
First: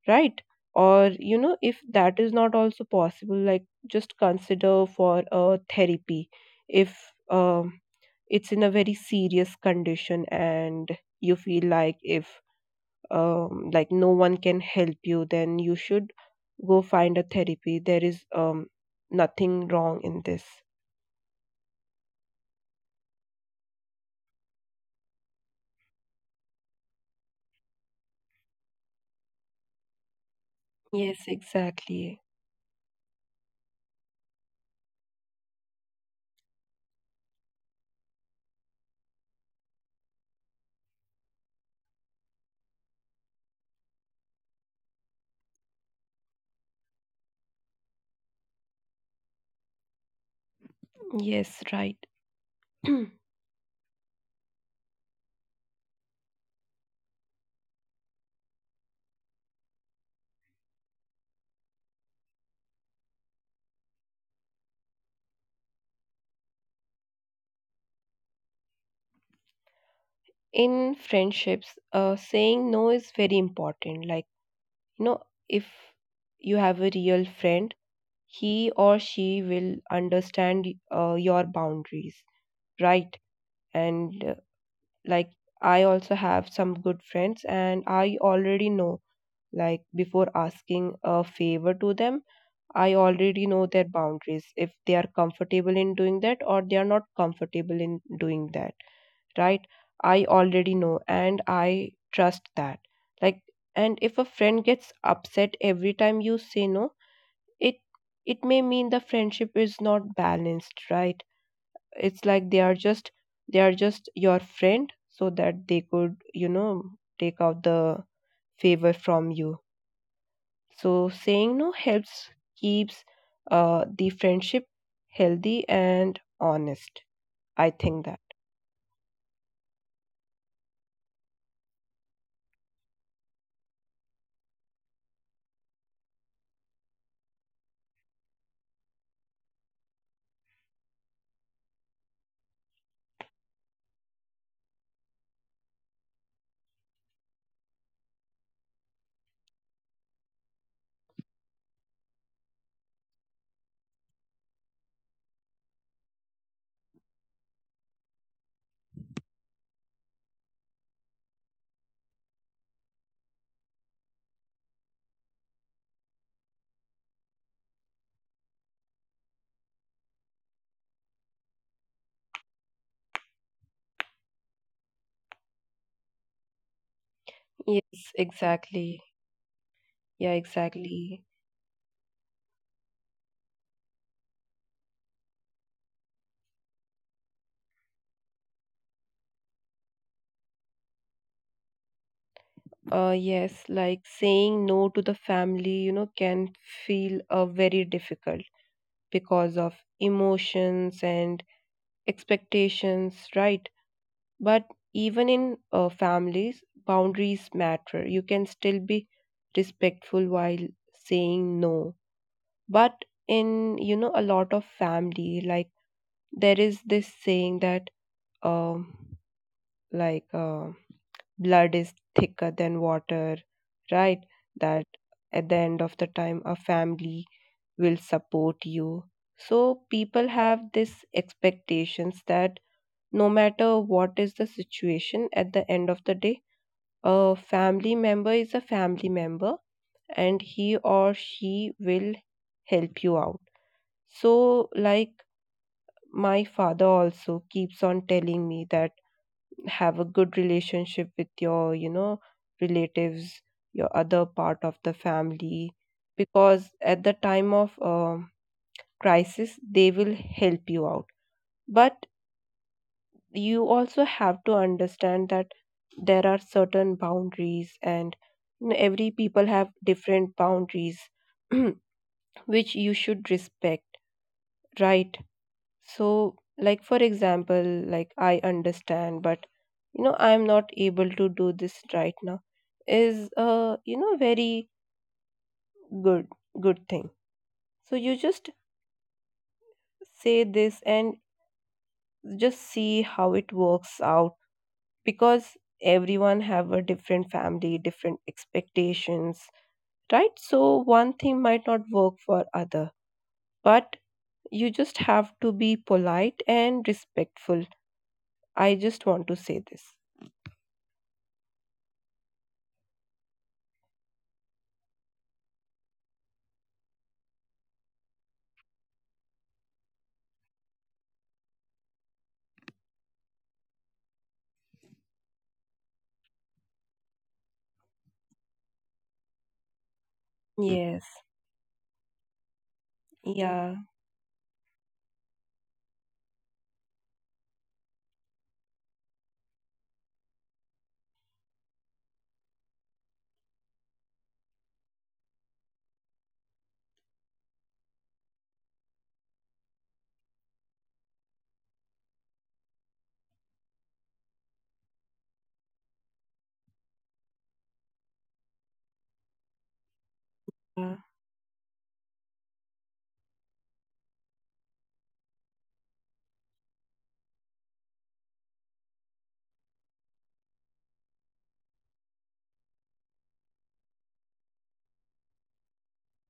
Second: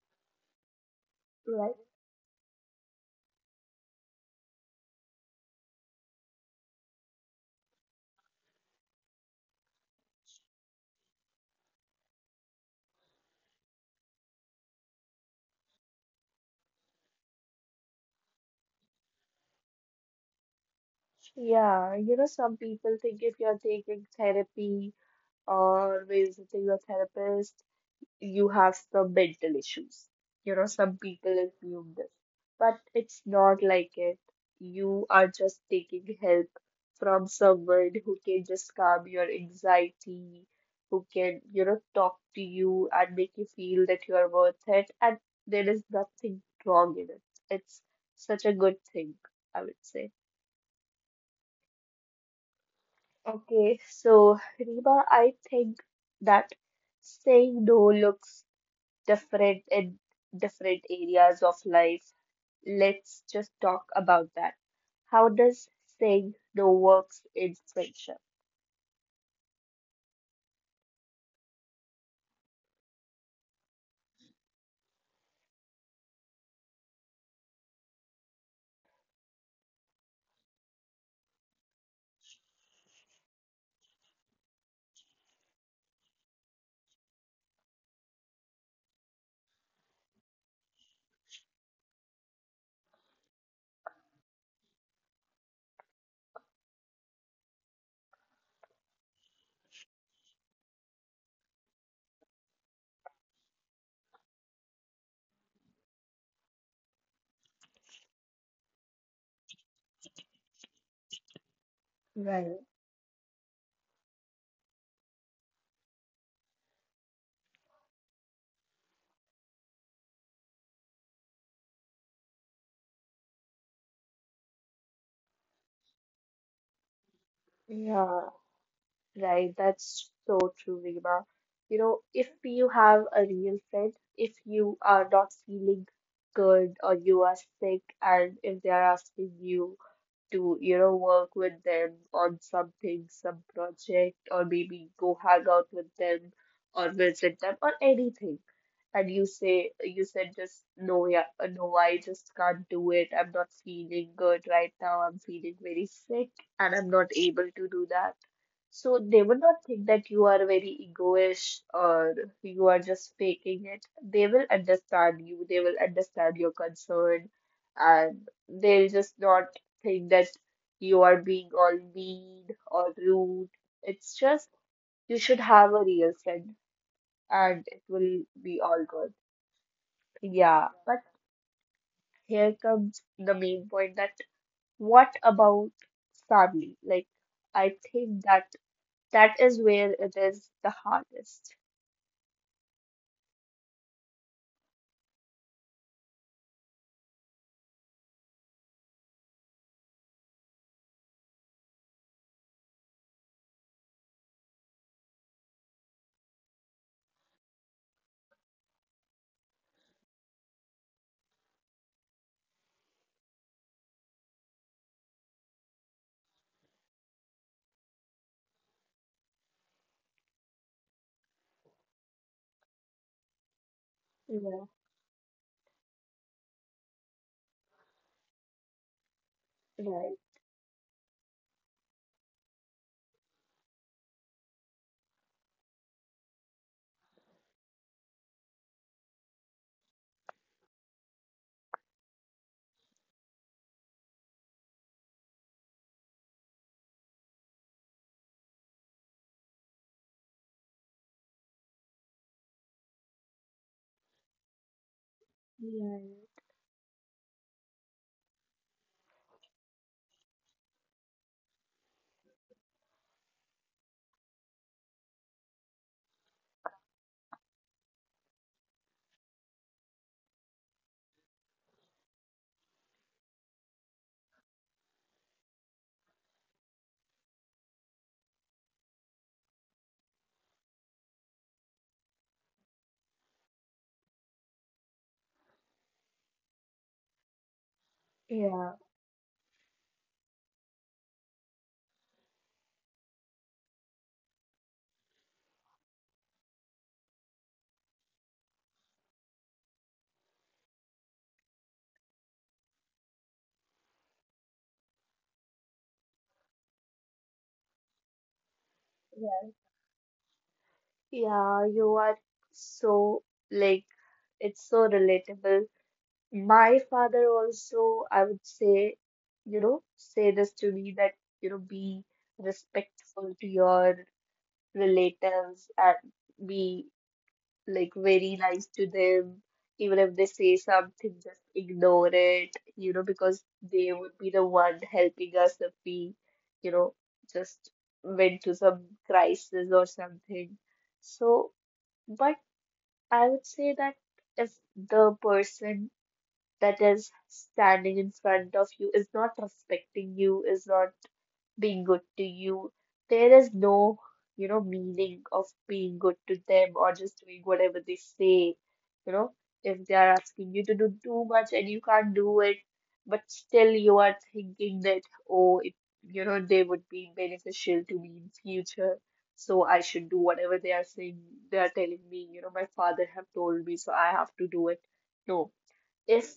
Speaker 2: right? Or, you know,
Speaker 1: right.
Speaker 2: if that is not also possible, like, just consider for a therapy. If um, it's in a very serious condition and you feel like if, like, no one can help you, then you should go find a therapy. There is nothing wrong in this.
Speaker 1: Yeah, some people think if you're taking therapy or visiting a therapist, you have some mental issues. You know, some
Speaker 2: Yes,
Speaker 1: people assume this,
Speaker 2: exactly.
Speaker 1: but it's not like it. You are just taking help from someone who can just calm your anxiety, who can, talk to you and make you feel that you are worth it. And there is nothing wrong in it. It's such a good thing, I would say.
Speaker 2: Yes, right. [clears throat]
Speaker 1: Okay, so Rima, I think that saying no looks different in different areas of life. Let's just talk about that. How does saying no works in friendship?
Speaker 2: In friendships, saying no is very important. Like, you know, if you have a real friend, he or she will understand your boundaries, right? And like, I also have some good friends, and I already know, like, before asking a favor to them, I already know their boundaries, if they are comfortable in doing that or they are not comfortable in doing that, right? I already know and I trust that. Like, and if a friend gets upset every time you say no, it it may mean the friendship is not balanced, right? It's like
Speaker 1: Right.
Speaker 2: they are just, they are just your friend so that they could, you know, take out the favor from you. So saying no helps keeps the friendship healthy and honest. I think that.
Speaker 1: Yeah, right. That's so true, Reema. You know, if you have a real friend, if you are not feeling good or you are sick, and if they are asking you to, work with them on something, some project, or maybe go hang out with them or visit them or anything, and you said just no. Yeah, no, I just can't do it. I'm not feeling good right now. I'm feeling very sick and I'm not able to do that. So they would not think that you are very egoish or you are just faking it. They will understand you. They will understand your concern, and they'll just not think that you are being all mean or rude. It's just you should have a real friend, and it
Speaker 2: Yes,
Speaker 1: will be all
Speaker 2: exactly.
Speaker 1: good.
Speaker 2: Yeah,
Speaker 1: Yeah, but
Speaker 2: exactly.
Speaker 1: here comes the main point that what about family? Like, I think that that is where it is the hardest.
Speaker 2: Yes, like saying no to the family, you know, can feel very difficult because of emotions and expectations, right? But even in families, boundaries matter. You can still be respectful while saying no. But in, you know, a lot of family, like, there is this saying that, um, like, um blood is thicker than water, right?
Speaker 1: Yeah,
Speaker 2: That at the end of the time, a family will support you. So,
Speaker 1: right.
Speaker 2: people have this expectations that no matter what is the situation at the end of the day, a family member is a family member and he or she will help you out. So, like, my father also keeps on telling me that have a good relationship with your, you know, relatives, your other part of the family,
Speaker 1: Yeah,
Speaker 2: because at the time of crisis they will help you out. But you also have to understand that there are certain boundaries and, you know, every people have different boundaries [clears throat] which you should respect, right? So, like, for example, like, I understand, but, you know, I am not able to do this right now, is a, you know, very good good thing. So you just
Speaker 1: yeah,
Speaker 2: say this and just see how it works out, because everyone have a different family, different expectations, right? So one thing might not work for other, but you just have to be polite and respectful. I just want to
Speaker 1: yeah.
Speaker 2: say this.
Speaker 1: Yeah, you are so, like, it's so relatable. My father also, I would say, say this to me that, be respectful to your relatives and be, like, very nice to them. Even if they say
Speaker 2: Yes.
Speaker 1: something, just ignore it, you know, because
Speaker 2: Yeah,
Speaker 1: they would be the one helping us if we, you know, just went to some crisis or something. So, but I would say that if the person that is standing in front of you is not respecting you, is not being good to you, there is no, meaning of being good to them or just doing whatever they say. You know, if they are asking you to do
Speaker 2: yeah,
Speaker 1: too much and you can't do it, but still you are thinking that, oh, it, they would be beneficial to me in future. So I should do whatever they are saying, they are telling me. You know, my father have told me, so I have to do it. No. If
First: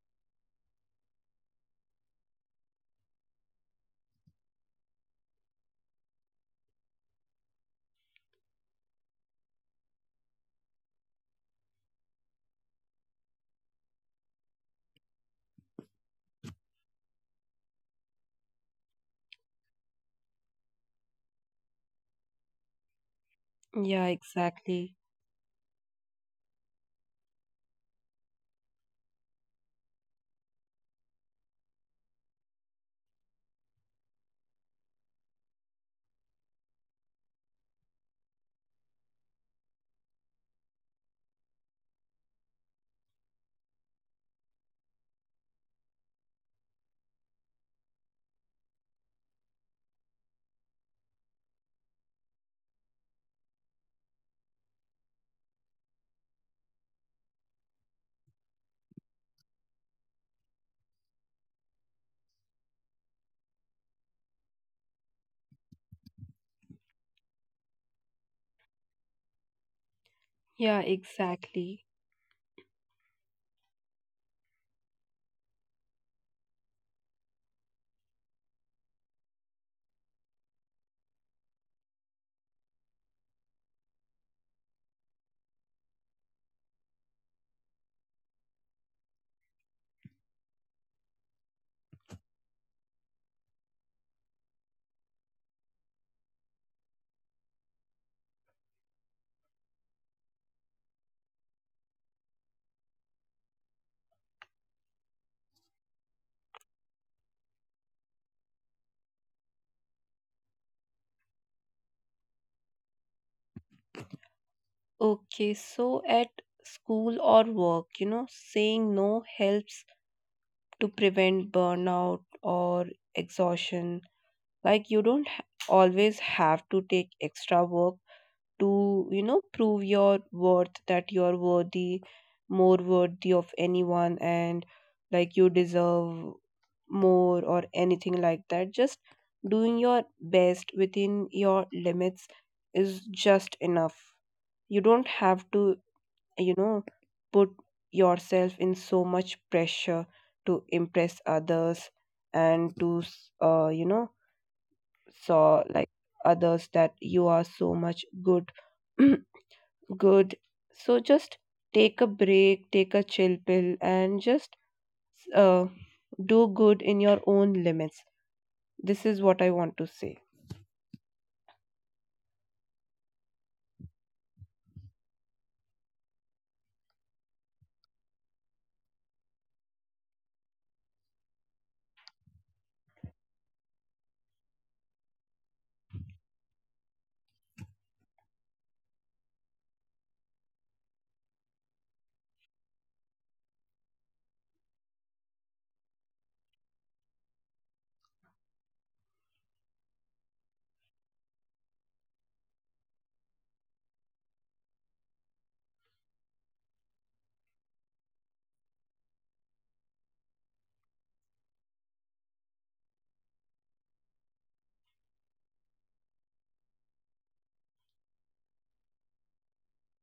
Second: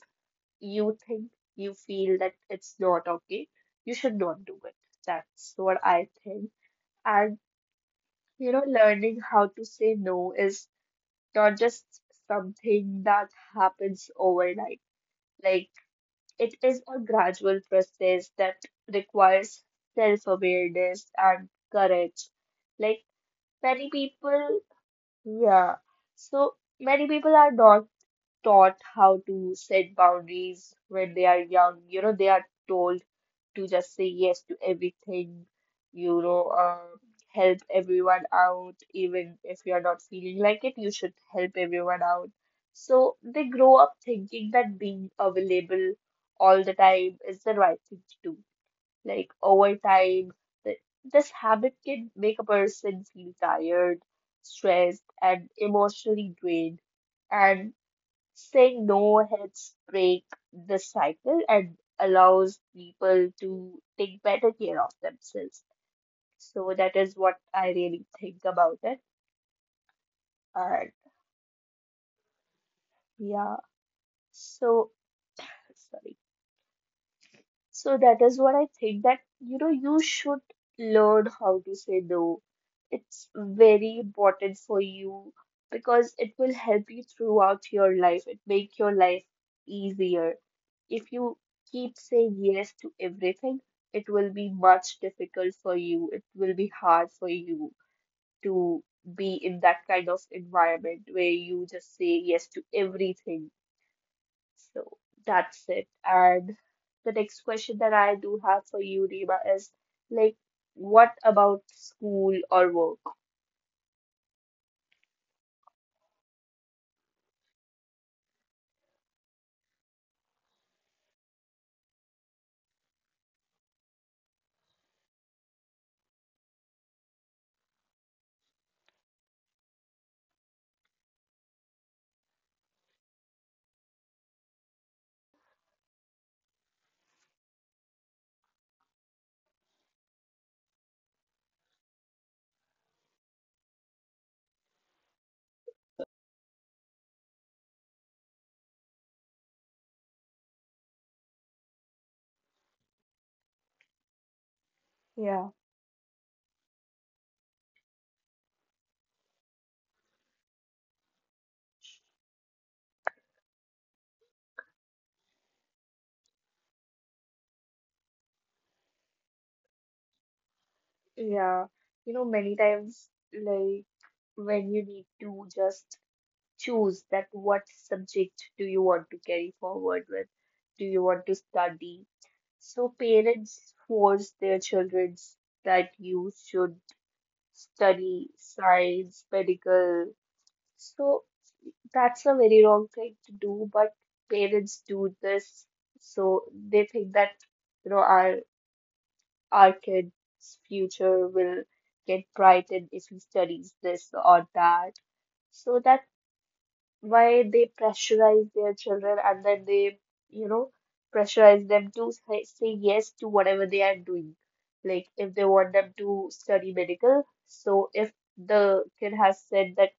Speaker 1: you think, you feel that it's not okay, you should not do it. That's what I think. And learning how to say no is not just something that happens overnight. Like, it is a gradual process that requires self-awareness and courage. Like, many
Speaker 2: yeah,
Speaker 1: people,
Speaker 2: exactly.
Speaker 1: yeah. So many people are not taught how to set boundaries when they are young. You know, they are told to just say yes to everything, you know, um, help everyone out, even if you're not feeling like it, you should help everyone out. So they grow up thinking that being available all the time is the right thing to do. Like, over time, th- this habit can make a person feel tired, stressed, and emotionally drained. And saying no helps break the cycle and allows people to take better care of themselves. So that is what I really think about it.
Speaker 2: Yeah,
Speaker 1: And
Speaker 2: exactly.
Speaker 1: yeah, so sorry. So that is what I think, that you should learn how to say no. It's very important for you because it will help you throughout your life. It make your life easier. If you keep saying yes to everything, it will be much difficult for you. It will be hard for you to be in that kind of environment where you just say yes to everything. So that's it. And the next question that I do have for you, Rima, is like, what about school or work?
Speaker 2: Okay, so at school or work, you know, saying no helps to prevent burnout or exhaustion. Like, you don't always have to take extra work to, you know, prove your worth, that you're worthy more worthy of anyone and like you deserve more or anything like that. Just doing your best within your limits is just enough. You don't have to, you know, put yourself in so much pressure to impress others, and to saw
Speaker 1: Yeah.
Speaker 2: like others that you are so much good. [clears throat] Good. So just take a break, take a chill pill, and just uh, do good in your own limits. This is what I want to say.
Speaker 1: Yeah, many times, like, when you need to just choose that what subject do you want to carry forward with, do you want to study? So parents force their children that you should study science, medical. So that's a very wrong thing to do, but parents do this, so they think that, you know, our our kid's future will get brightened if he studies this or that. So that why they pressurize their children, and then they, you know, pressurize them to say, say yes to whatever they are doing. Like if they want them to study medical, so if the kid has said that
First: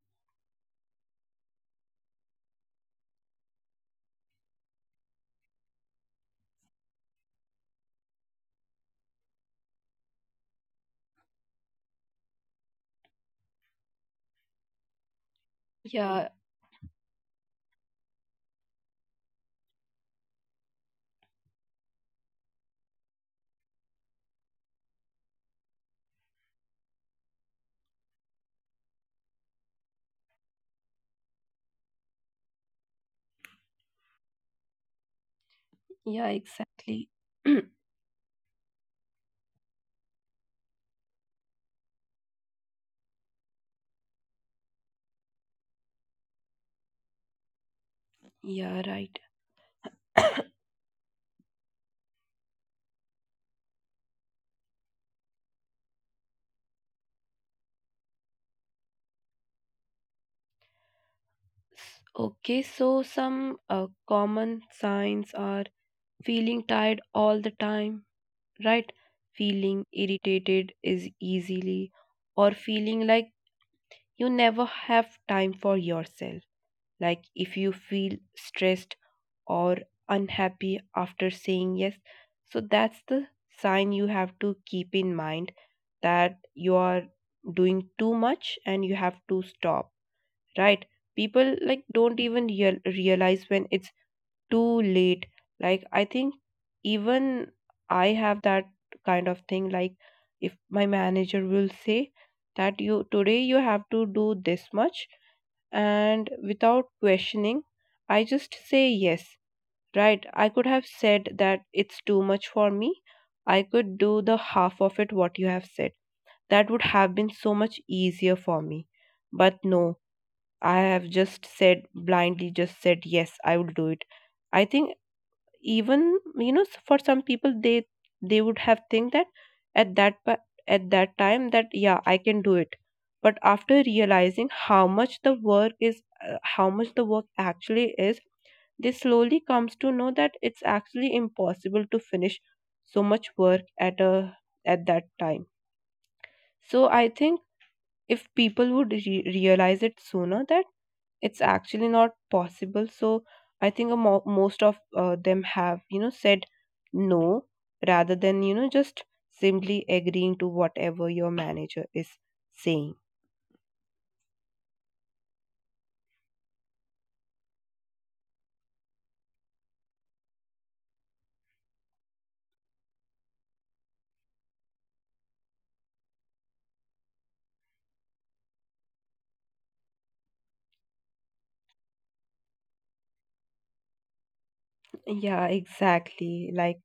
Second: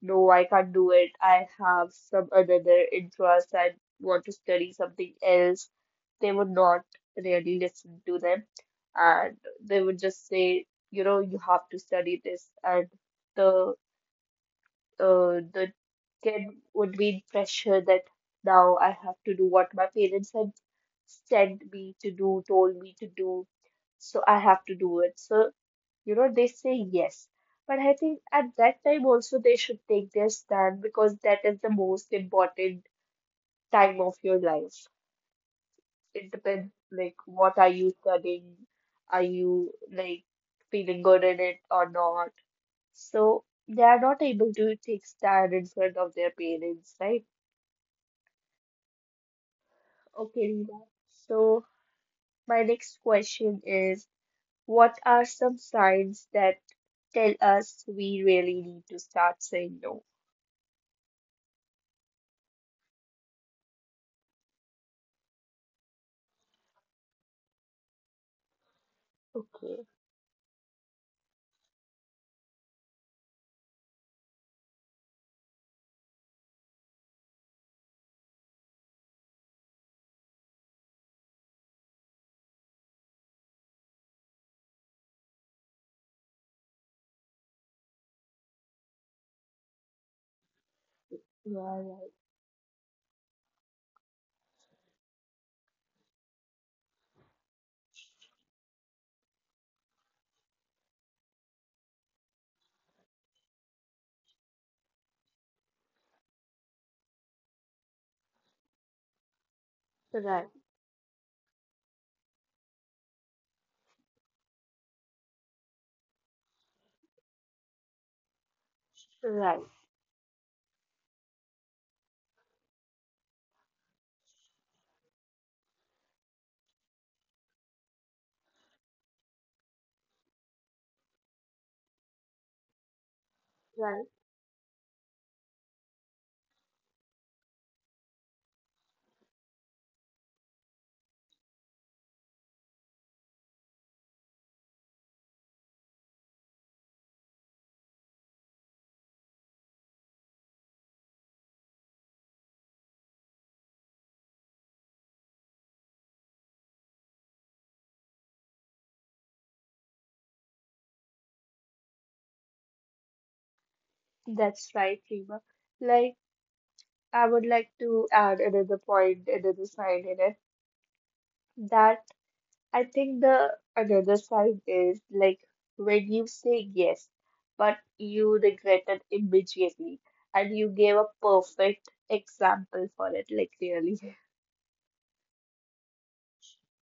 Speaker 1: no, I can't do it, I have some another interest, I want to study something else, they would not really listen to them, and they would just say, you have to study this, and the the
Speaker 2: Yeah,
Speaker 1: kid would be in pressure that now I have to do what my parents had sent me to do, told me to do, so I have to do it. So, they say yes. But I think at that time also they should take their stand because that is the most important time of your life.
Speaker 2: yeah,
Speaker 1: It depends,
Speaker 2: exactly.
Speaker 1: like, what are you studying? Are you, like, feeling good in it or not? So they are not able to take stand in front of their parents, right?
Speaker 2: [clears throat] Yeah, right. [coughs]
Speaker 1: Okay, Rima. So my next question is, what are some signs that tell us we really need to start saying no?
Speaker 2: Okay, so some common signs are feeling tired all the time, right? Feeling
Speaker 1: Okay,
Speaker 2: irritated is easily, or feeling like you never have time for yourself. Like if you feel stressed or unhappy after saying yes, so that's the sign you have to keep in mind, that you are doing too much and you have to stop, right? People
Speaker 1: yeah,
Speaker 2: like
Speaker 1: right,
Speaker 2: don't even realize when it's too late. Like, I think even I have that kind of thing. Like, if my manager will say that you today you have to do this much, and without questioning, I just say yes, right? I
Speaker 1: right,
Speaker 2: could have said that it's too much for me. I could do the half of it what you have said. That would have been so much easier for me. But
Speaker 1: right,
Speaker 2: no, I have just said blindly, just said yes, I will do it. I think even, you know, for some people they would have think that at that pa- at that time that yeah, I can do it. But after
Speaker 1: right.
Speaker 2: realizing how much the work is, how much the work actually is, they slowly comes to know that it's actually impossible to finish so much work at a at that time. So I think if people would realize it sooner that it's actually not possible, so I think most of them have, you know, said no, rather than, you know, just simply agreeing to whatever your manager is saying.
Speaker 1: That's right, Rima. Like I would like to add another point, another sign in it that I think the another side is like when you say yes, but you regret it immediately, and you gave a perfect example for it, like really.
Speaker 2: Yeah, exactly. Like,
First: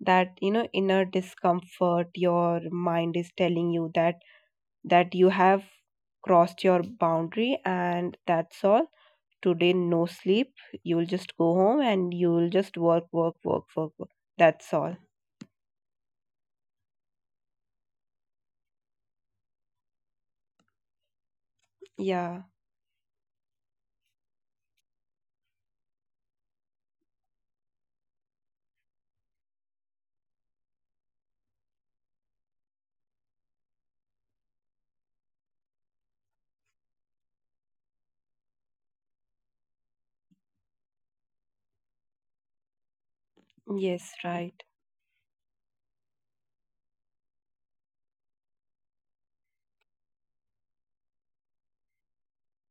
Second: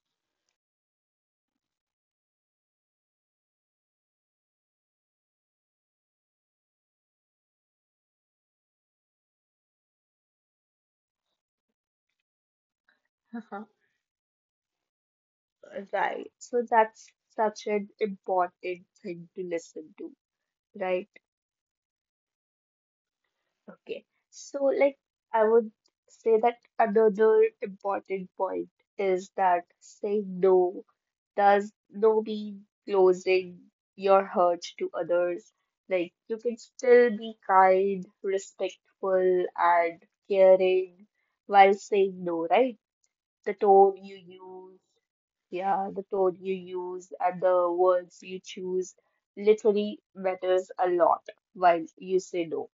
Speaker 2: that, you know, inner discomfort, your mind is telling you that you have crossed your boundary, and that's all. Today no sleep. You'll just go home and you'll just work work work
Speaker 1: [laughs]
Speaker 2: work work. That's all.
Speaker 1: Right. So that's such an important thing to listen to, right?
Speaker 2: Yeah.
Speaker 1: Okay. So, like, I would say that another important point is that saying no does no mean closing your heart to others. Like, you can still be kind, respectful, and caring while saying no, right? The tone you
Speaker 2: Yes, right.
Speaker 1: use, yeah, the tone you use and the words you choose literally matters a lot while you say no.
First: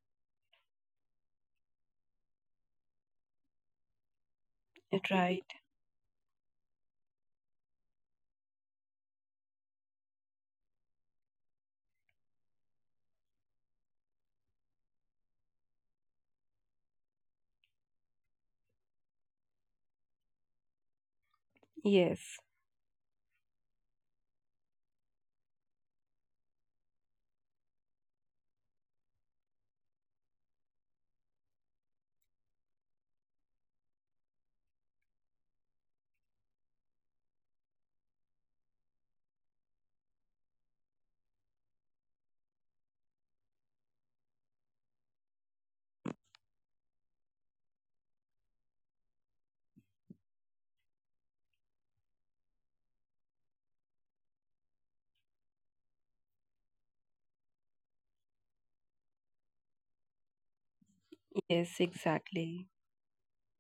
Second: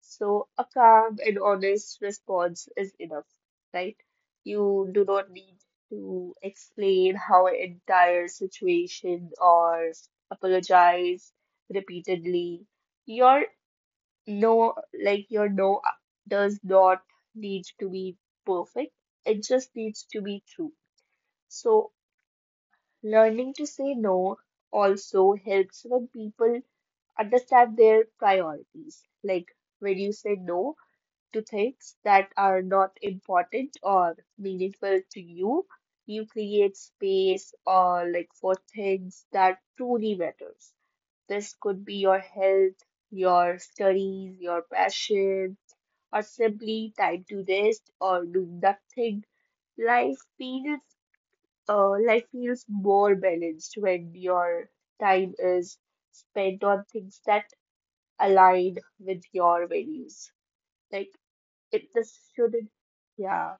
Speaker 1: So a calm and honest response is enough, right? You do not
Speaker 2: Right.
Speaker 1: need to explain how an entire situation or apologize repeatedly. Your no, like your no does not need to be perfect. It just needs to be true. So
Speaker 2: Yes.
Speaker 1: learning to say no also helps when people understand their priorities. Like when you say no, to things that are not important or meaningful to you. You create space or like for things that truly matters. This could be your health, your studies, your passion, or simply time to rest or do nothing. Life feels life feels more balanced when your time is spent on things that align with your values. Like
Speaker 2: Yes,
Speaker 1: it just
Speaker 2: exactly.
Speaker 1: shouldn't yeah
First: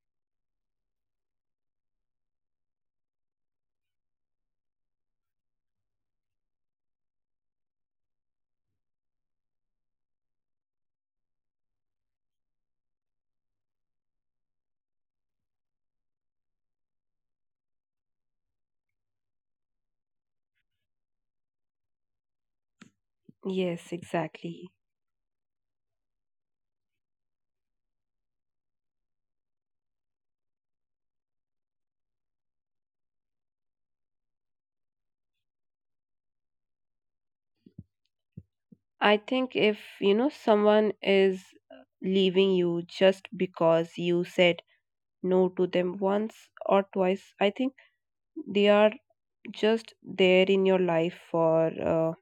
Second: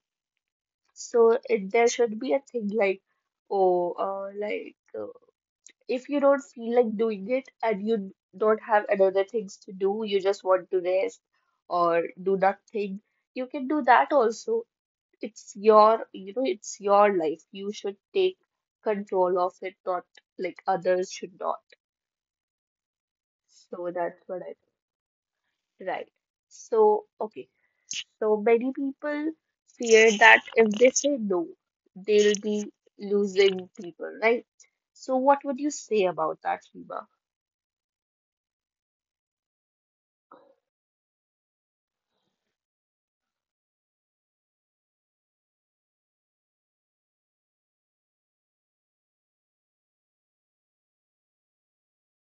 Speaker 1: so it there should be a thing like oh, like, if you don't feel like doing it and you don't have another things to do you just want to rest or do nothing you can do that also it's your you know it's your life you should take control of it not like others should not so
Speaker 2: Yes,
Speaker 1: that's what I
Speaker 2: exactly.
Speaker 1: right so okay. So many people fear that if they say no, they'll be losing people, right? So what would you say about that, Sheba?
Speaker 2: I think if, you know, someone is leaving you just because you said no to them once or twice, I think they are just there in your life for,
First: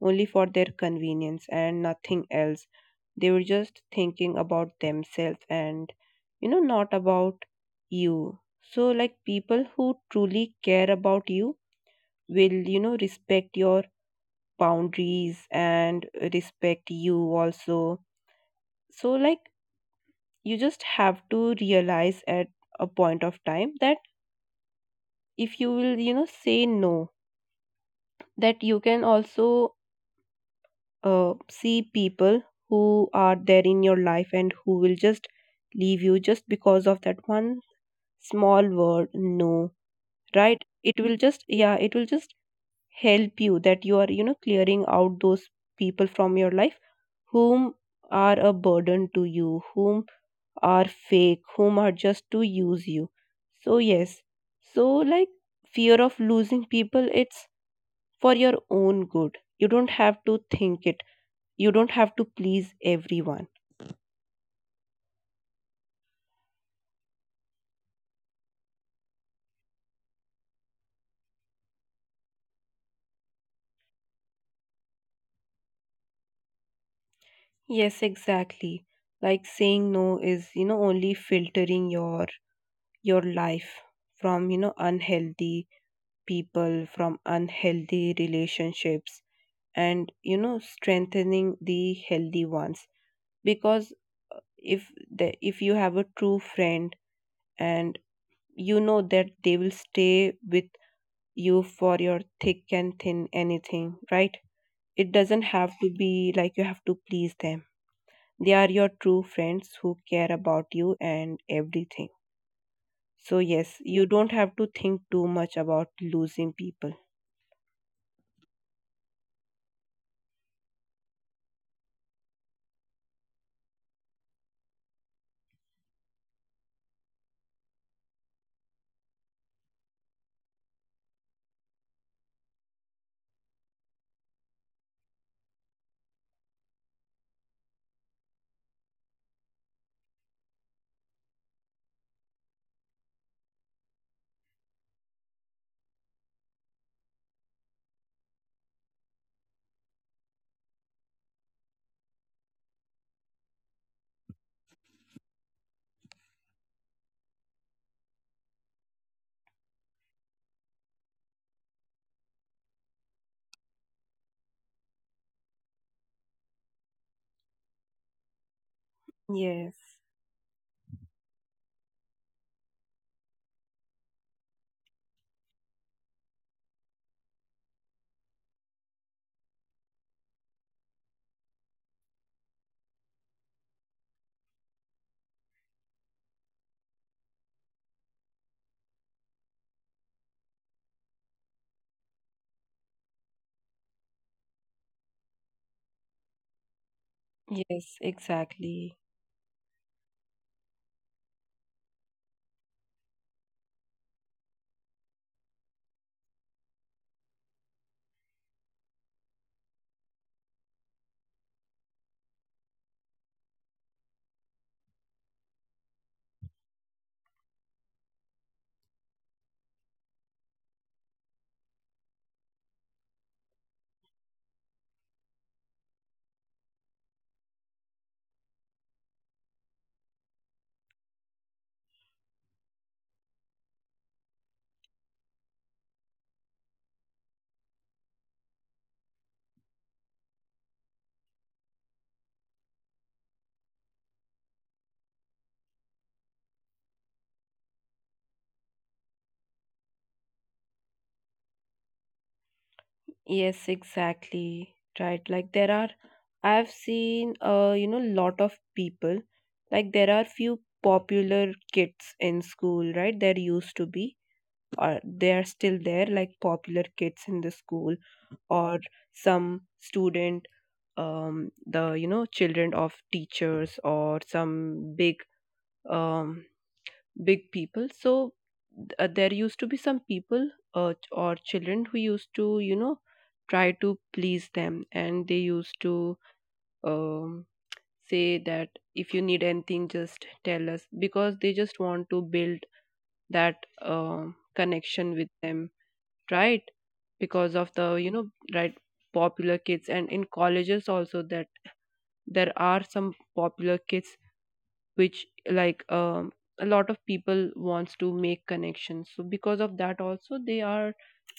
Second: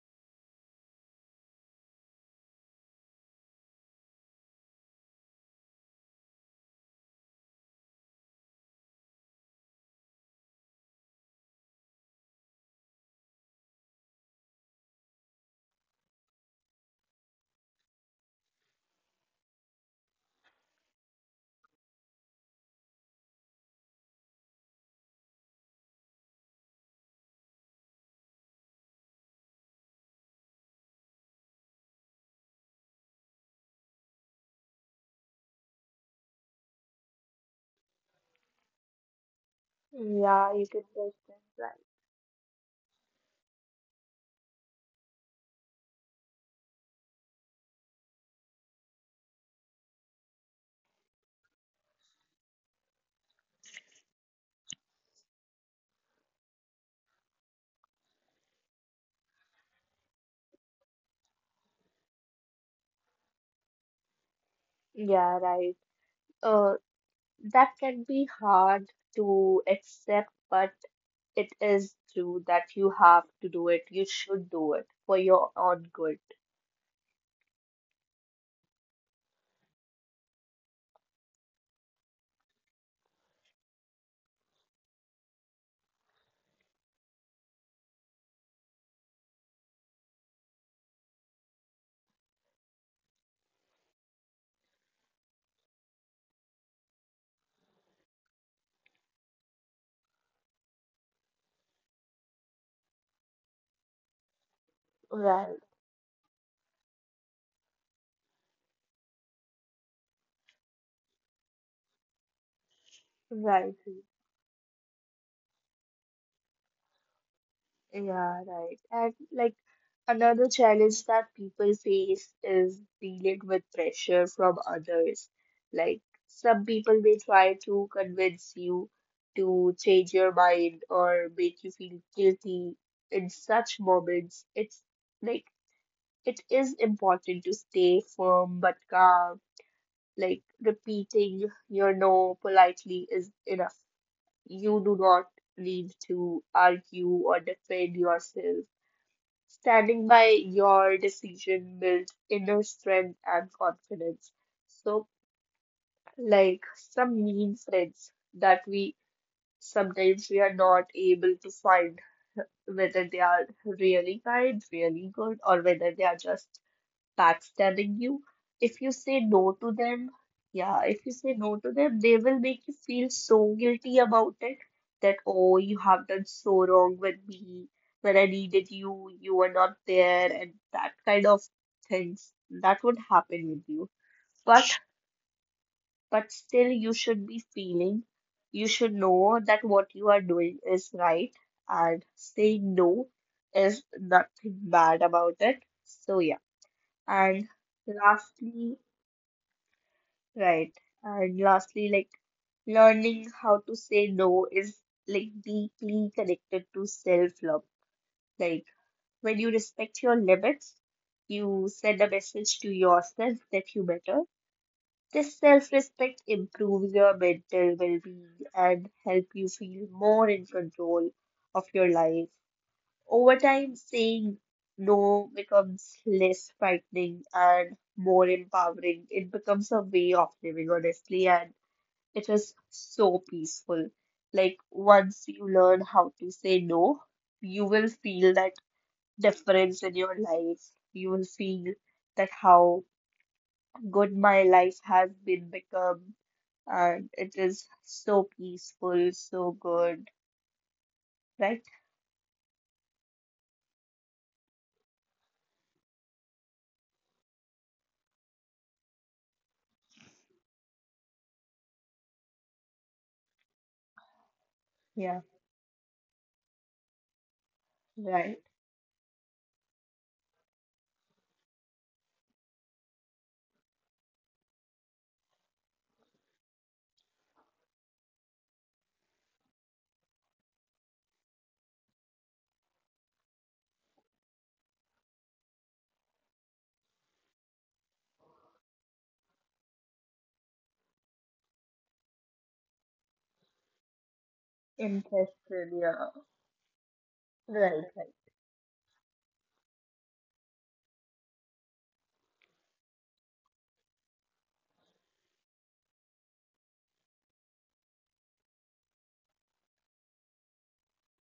Speaker 2: only for their convenience and nothing else. They were just thinking about themselves and, you know, not about you. So, like, people who truly care about you will, you know, respect your boundaries and respect you also. So, like, you just have to realize at a point of time that if you will, you know, say no, that you can also, see people who are there in your life and who will just leave you just because of that one small word no.
Speaker 1: Yeah,
Speaker 2: Right,
Speaker 1: you can
Speaker 2: it
Speaker 1: say
Speaker 2: will just, yeah,
Speaker 1: that.
Speaker 2: it will just help you that you are, you know, clearing out those people from your life whom are a burden to you, whom are fake, whom are just to use you. So yes. So, like, fear of losing people, it's for your own good. You don't have to think it. You don't have to please everyone.
Speaker 1: Right. Yeah, right. Uh, that can be hard to accept, but it is true that you have to do it. You should do it for your own good.
Speaker 2: Yes, exactly. Like, saying no is, you know, only filtering your life from, you know, unhealthy people, from unhealthy relationships, and, you know, strengthening the healthy ones. Because if the if you have a true friend, and you know that they will stay with you for your thick and thin anything, right? It doesn't
Speaker 1: Right.
Speaker 2: have to be like you have to please them. They are your true friends who care about you and everything. So,
Speaker 1: Right.
Speaker 2: yes, you don't have to think too much about losing people.
Speaker 1: Yeah, right. And like another challenge that people face is dealing with pressure from others. Like some people may try to convince you to change your mind or make you feel guilty. In such moments, it's like it is important to stay firm but calm. Like repeating your no politely is enough. You do not need to argue or defend yourself. Standing by your decision builds inner strength and confidence. So, like some mean friends that we sometimes we are not able to find whether they are really kind, really good, or whether they are just backstabbing you. If you say no to
Speaker 2: Yes,
Speaker 1: them, yeah, if you say no to them, they will make you feel so guilty about it that, oh, you have done so wrong with me. When I needed you, you were not there, and that kind of things that would happen with you. But but still, you should be feeling, you should know that what you are doing is right, and saying no is nothing bad about it. So yeah, and
Speaker 2: yes,
Speaker 1: lastly.
Speaker 2: exactly.
Speaker 1: Right. And lastly, like learning how to say no is like deeply connected to self-love. Like when you respect your limits, you send a message to yourself that you matter. This self-respect improves your mental well-being and help you feel more in control of your life. Over time, saying no becomes less frightening and more empowering. It becomes a way of living, honestly, and it is so peaceful. Like once you learn how to say no, you will feel that difference in your life. You will feel that how good my life has been become, and it is so peaceful, so good, right?
Speaker 2: Yes, exactly. Right. Like, there are, I've seen, you know, lot of people. Like, there are few popular kids in school, right? There used to be, or
Speaker 1: Yeah,
Speaker 2: they are still there, like popular kids in the school,
Speaker 1: right.
Speaker 2: or some student, the, you know, children of teachers or some big, um, big people. So, there used to be some people, or children who used to, you know, try to please them, and they used to, um, say that if you need anything just tell us, because they just want to build that, um, connection with
Speaker 1: Interested,
Speaker 2: them.
Speaker 1: yeah.
Speaker 2: Right. Because of
Speaker 1: Right,
Speaker 2: the, you
Speaker 1: right.
Speaker 2: know, right, popular kids. And in colleges also there are some popular kits which, like, a lot of people wants to make connections, so because of that also they are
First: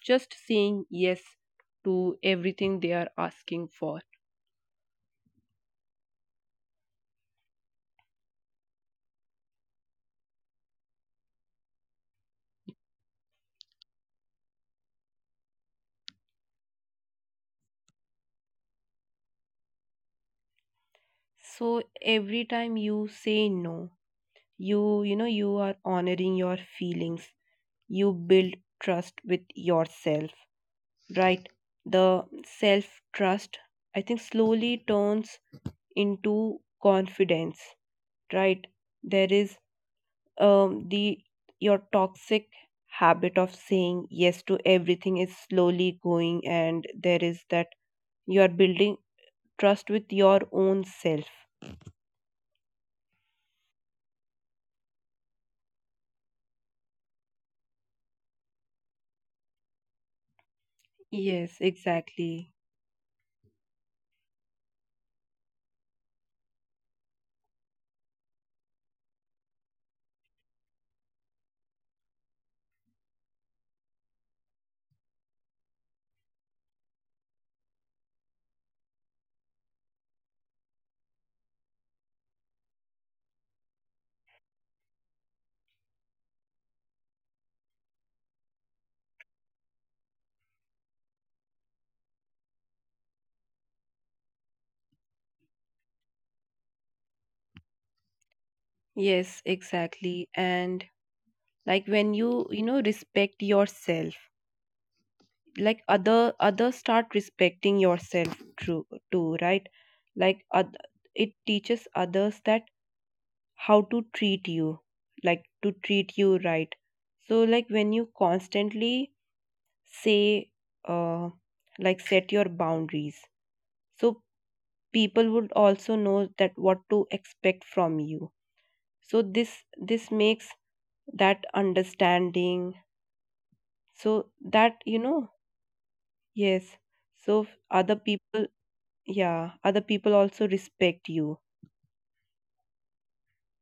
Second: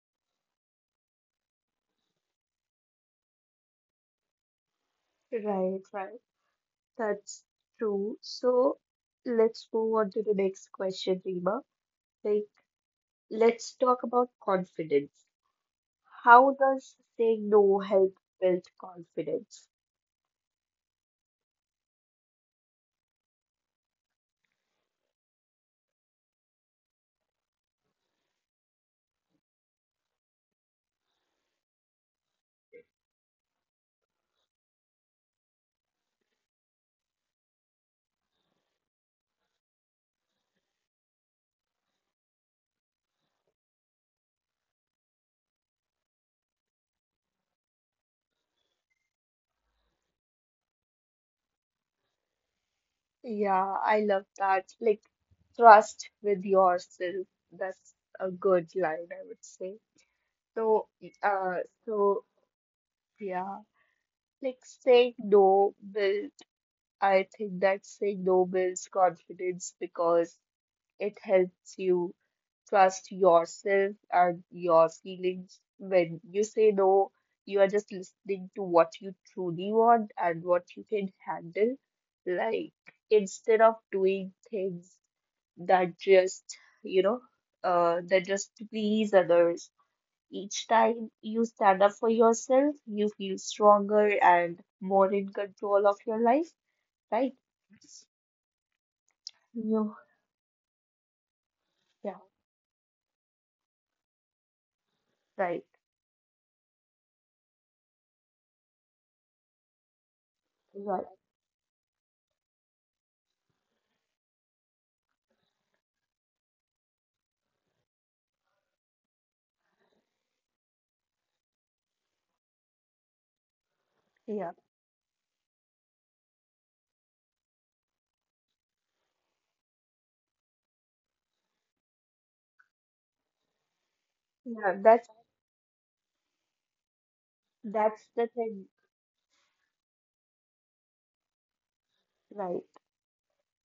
Speaker 2: just saying yes to everything they are asking for.
Speaker 1: Right, right. That's true. So let's move on to the next question, Rima. Like, let's talk about confidence. How does saying no help build confidence?
Speaker 2: So every time you say no, you, you know, you are honoring your feelings, you build trust with yourself, right? The self trust, I think, slowly turns into confidence, right? There is, the your toxic habit of saying yes to everything is slowly going, and there is that you are building trust with your own self.
Speaker 1: Yeah, I love that. Like trust with yourself. That's a good line, I would say. So,
Speaker 2: Yes,
Speaker 1: uh, so
Speaker 2: exactly.
Speaker 1: yeah, like saying no build. I think that saying no builds confidence because it helps you trust yourself and your feelings. When you say no, you are just listening to what you truly want and what you can handle. Like, instead of doing things that just, you know, that just please others. Each time you stand up for yourself, you feel stronger and more in control of your life, right?
Speaker 2: Yes,
Speaker 1: You,
Speaker 2: exactly. And like when
Speaker 1: yeah,
Speaker 2: you know, respect yourself,
Speaker 1: right,
Speaker 2: like others start respecting yourself too. Too, right? like oth-
Speaker 1: right,
Speaker 2: it teaches others that how to treat you, like to treat you right. So, like, when you constantly say, uh, like set your boundaries, so
Speaker 1: yeah.
Speaker 2: people would also know that what to expect from you. So this makes that understanding, so
Speaker 1: Yeah,
Speaker 2: that, you
Speaker 1: that's
Speaker 2: know, yes. So other
Speaker 1: that's the
Speaker 2: people,
Speaker 1: thing,
Speaker 2: yeah, other people also respect you.
Speaker 1: right?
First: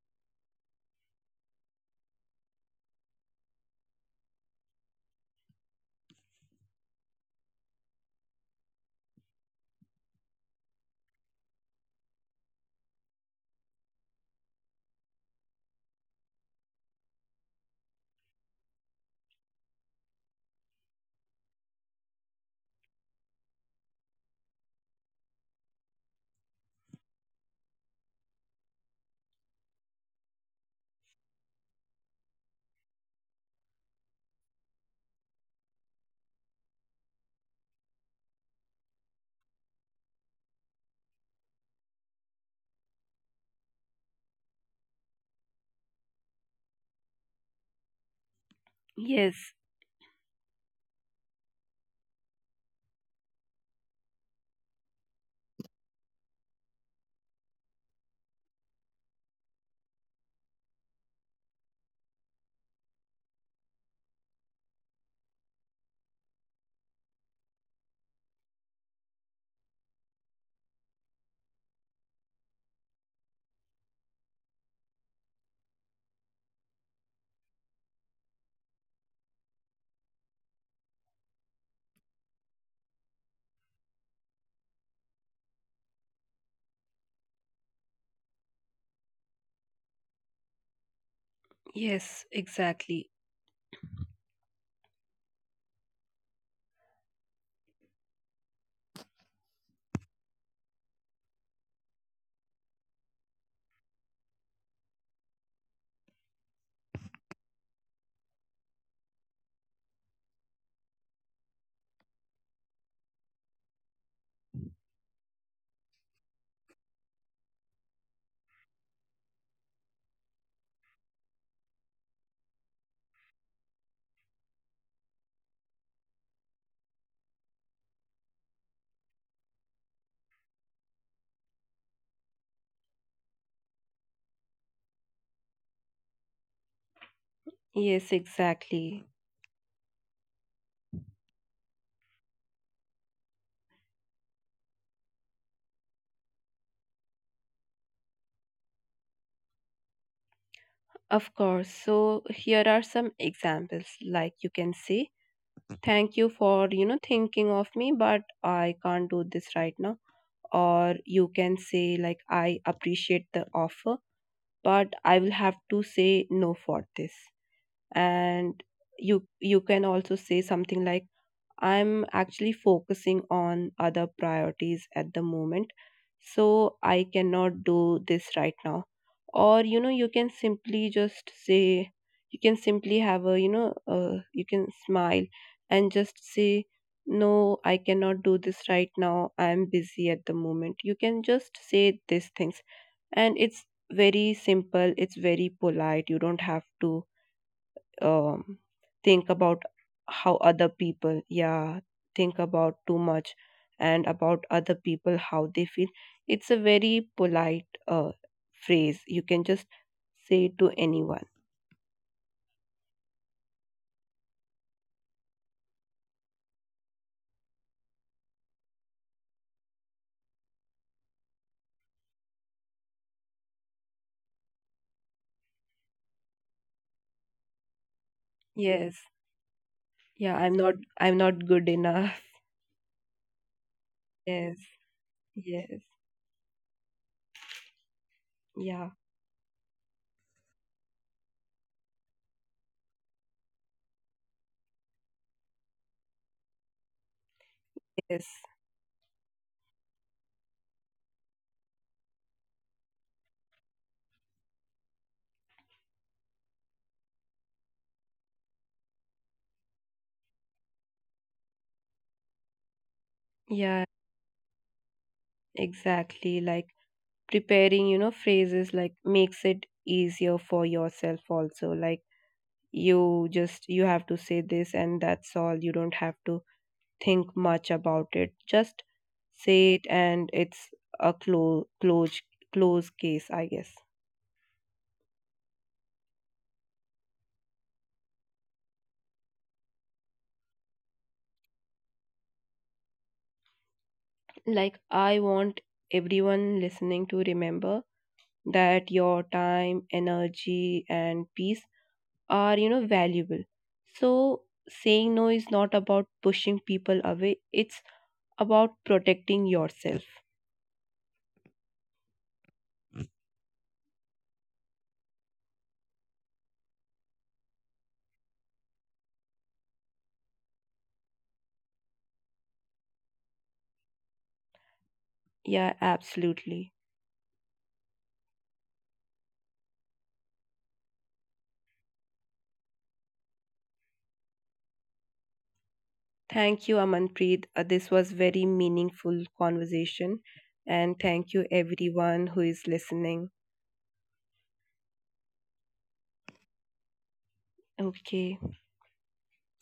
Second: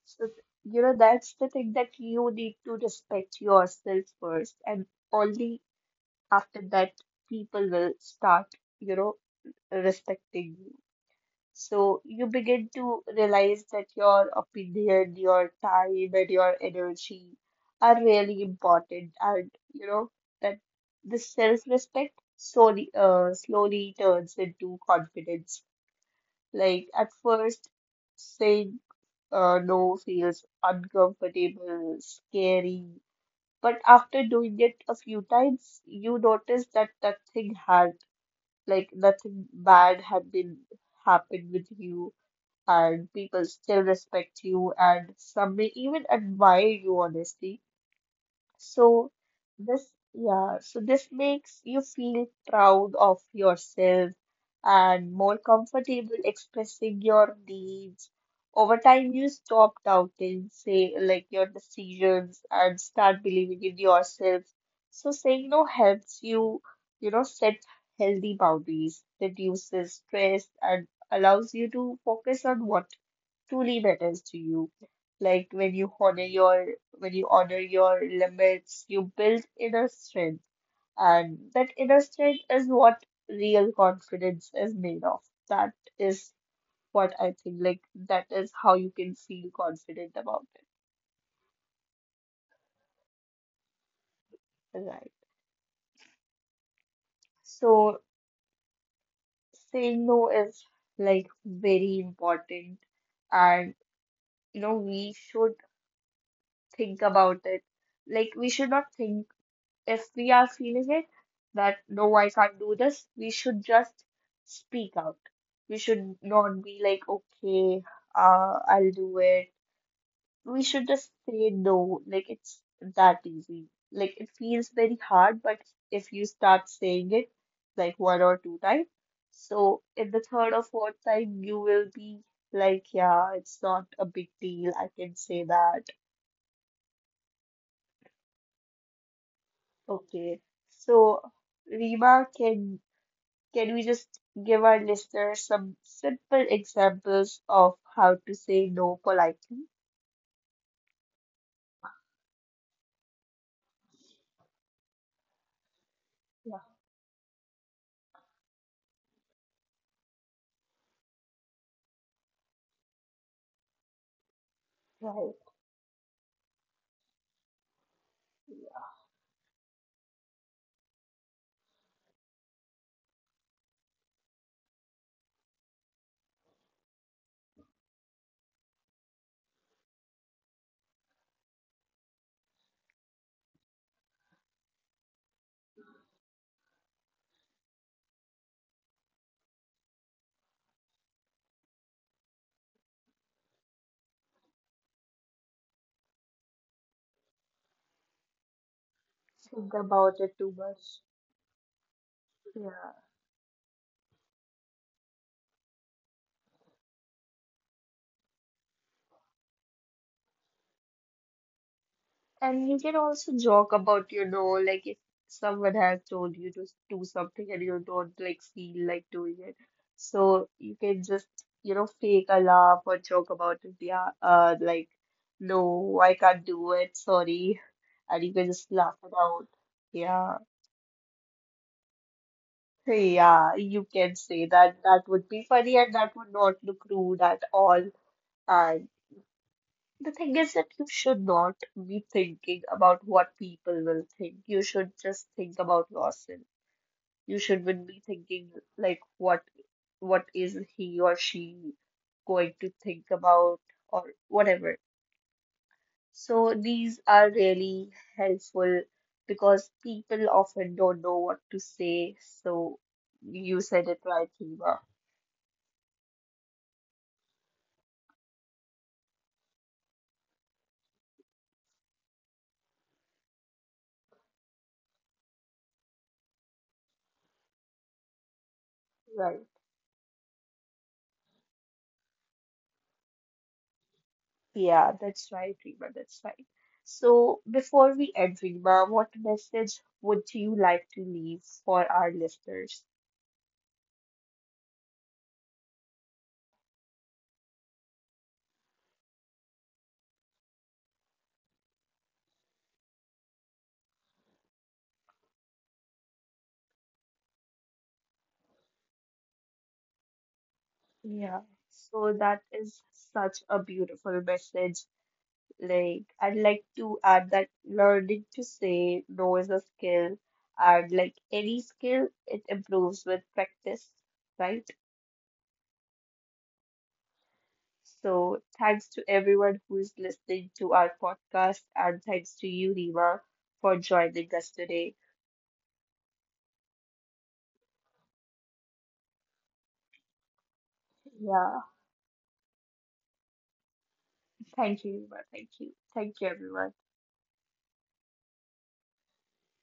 Speaker 1: So, you know, that's the thing that you need to respect yourself first, and only after that people will start, you know, respecting you. So you begin to realize that your opinion, your time, and your energy are really important, and you know that the self-respect slowly turns into confidence. Like at first, saying no feels uncomfortable, scary, but after doing it a few times, you notice that nothing had, like nothing bad had been happened with you, and people still respect you, and some may even admire you, honestly. So
Speaker 2: Yes.
Speaker 1: this, yeah, so this makes you feel proud of yourself and more comfortable expressing your needs. Over time, you stop doubting, say, like your decisions and start believing in yourself. So saying no helps you, you know, set healthy boundaries, reduces stress, and allows you to focus on what truly matters to you. Like when you honor your limits, you build inner strength, and that inner strength is what real confidence is made of. That is what I think. Like that is how you can feel confident about
Speaker 2: Yes, exactly.
Speaker 1: it, right? So saying no is like very important, and you know we should think about it. Like we should not think if we are feeling it that no, I can't do this, we should just speak out. We should not be like, okay, I'll do it. We should just say no. Like it's that easy. Like it feels very hard, but if you start saying it like one or two times, so in the third or fourth time, you will be like, yeah, it's not a big deal. I can say that.
Speaker 2: Yes, exactly.
Speaker 1: Okay. So Rima, can we just give our listeners some simple examples of how to say no politely?
Speaker 2: Of course. So here are some examples. Like, you can say, thank you
Speaker 1: Yeah,
Speaker 2: for, you know, thinking of me, but I can't do this right now. Or you can say, like, I appreciate the offer, but I will
Speaker 1: right.
Speaker 2: have to say no for this. And you can also say something like, I'm actually focusing on other priorities at the moment, so I cannot do this right now. Or, you know, you can simply just say, you can simply have a, you know, you can smile and just say, no, I cannot do this right now. I'm busy at the moment. You can just say these things, and it's very simple, it's very polite. You don't have to, um, think about
Speaker 1: Think about
Speaker 2: how
Speaker 1: it too
Speaker 2: other
Speaker 1: much.
Speaker 2: people, yeah, think about
Speaker 1: Yeah.
Speaker 2: too much, and about other people how they feel. It's a very polite, phrase. You can just say it to anyone.
Speaker 1: And you can also joke about you know, like if someone has told you to do something and you don't like feel like doing it. So you can just, you know, fake a laugh or joke about it. Yeah, like, no, I can't do it, sorry. And you can just
Speaker 2: Yes.
Speaker 1: laugh it out.
Speaker 2: Yeah,
Speaker 1: Yeah.
Speaker 2: I'm not good enough.
Speaker 1: Yeah, you can
Speaker 2: [laughs]
Speaker 1: say
Speaker 2: Yes.
Speaker 1: that. That would be funny
Speaker 2: Yes.
Speaker 1: and that would not look rude at all. And
Speaker 2: Yeah.
Speaker 1: the thing is that you should not be thinking about what people will think. You should just think about yourself. You shouldn't be
Speaker 2: Yes.
Speaker 1: thinking like what is he or she going to think about or whatever. So these are really helpful because people often don't know what to say. So you
Speaker 2: Yeah,
Speaker 1: said it right, Hiba,
Speaker 2: exactly. Like, preparing, you know, phrases like makes it easier for yourself also. Like, you just you have to say this, and that's all. You don't have to think much about it, just
Speaker 1: right?
Speaker 2: say it. And it's a close case, I guess.
Speaker 1: Yeah, that's right, Rima, that's right. So, before we end, Rima, what message would you like to leave for our listeners?
Speaker 2: Like, I want everyone listening to remember that your time, energy and peace are, you know, valuable. So saying no is not about pushing people away, it's about protecting yourself.
Speaker 1: Yeah. So, that is such a beautiful message. Like, I'd like to add that learning to say no is a skill, and like any skill, it improves with practice, right?
Speaker 2: Yeah, absolutely.
Speaker 1: So, thanks to everyone who is listening to our podcast, and thanks to you, Rima, for joining us today.
Speaker 2: Thank you, Amanpreet. This was very meaningful conversation, and thank you
Speaker 1: Yeah,
Speaker 2: everyone who is listening.
Speaker 1: thank you, Yuva. Thank you. Thank you, everyone.
Speaker 2: Okay.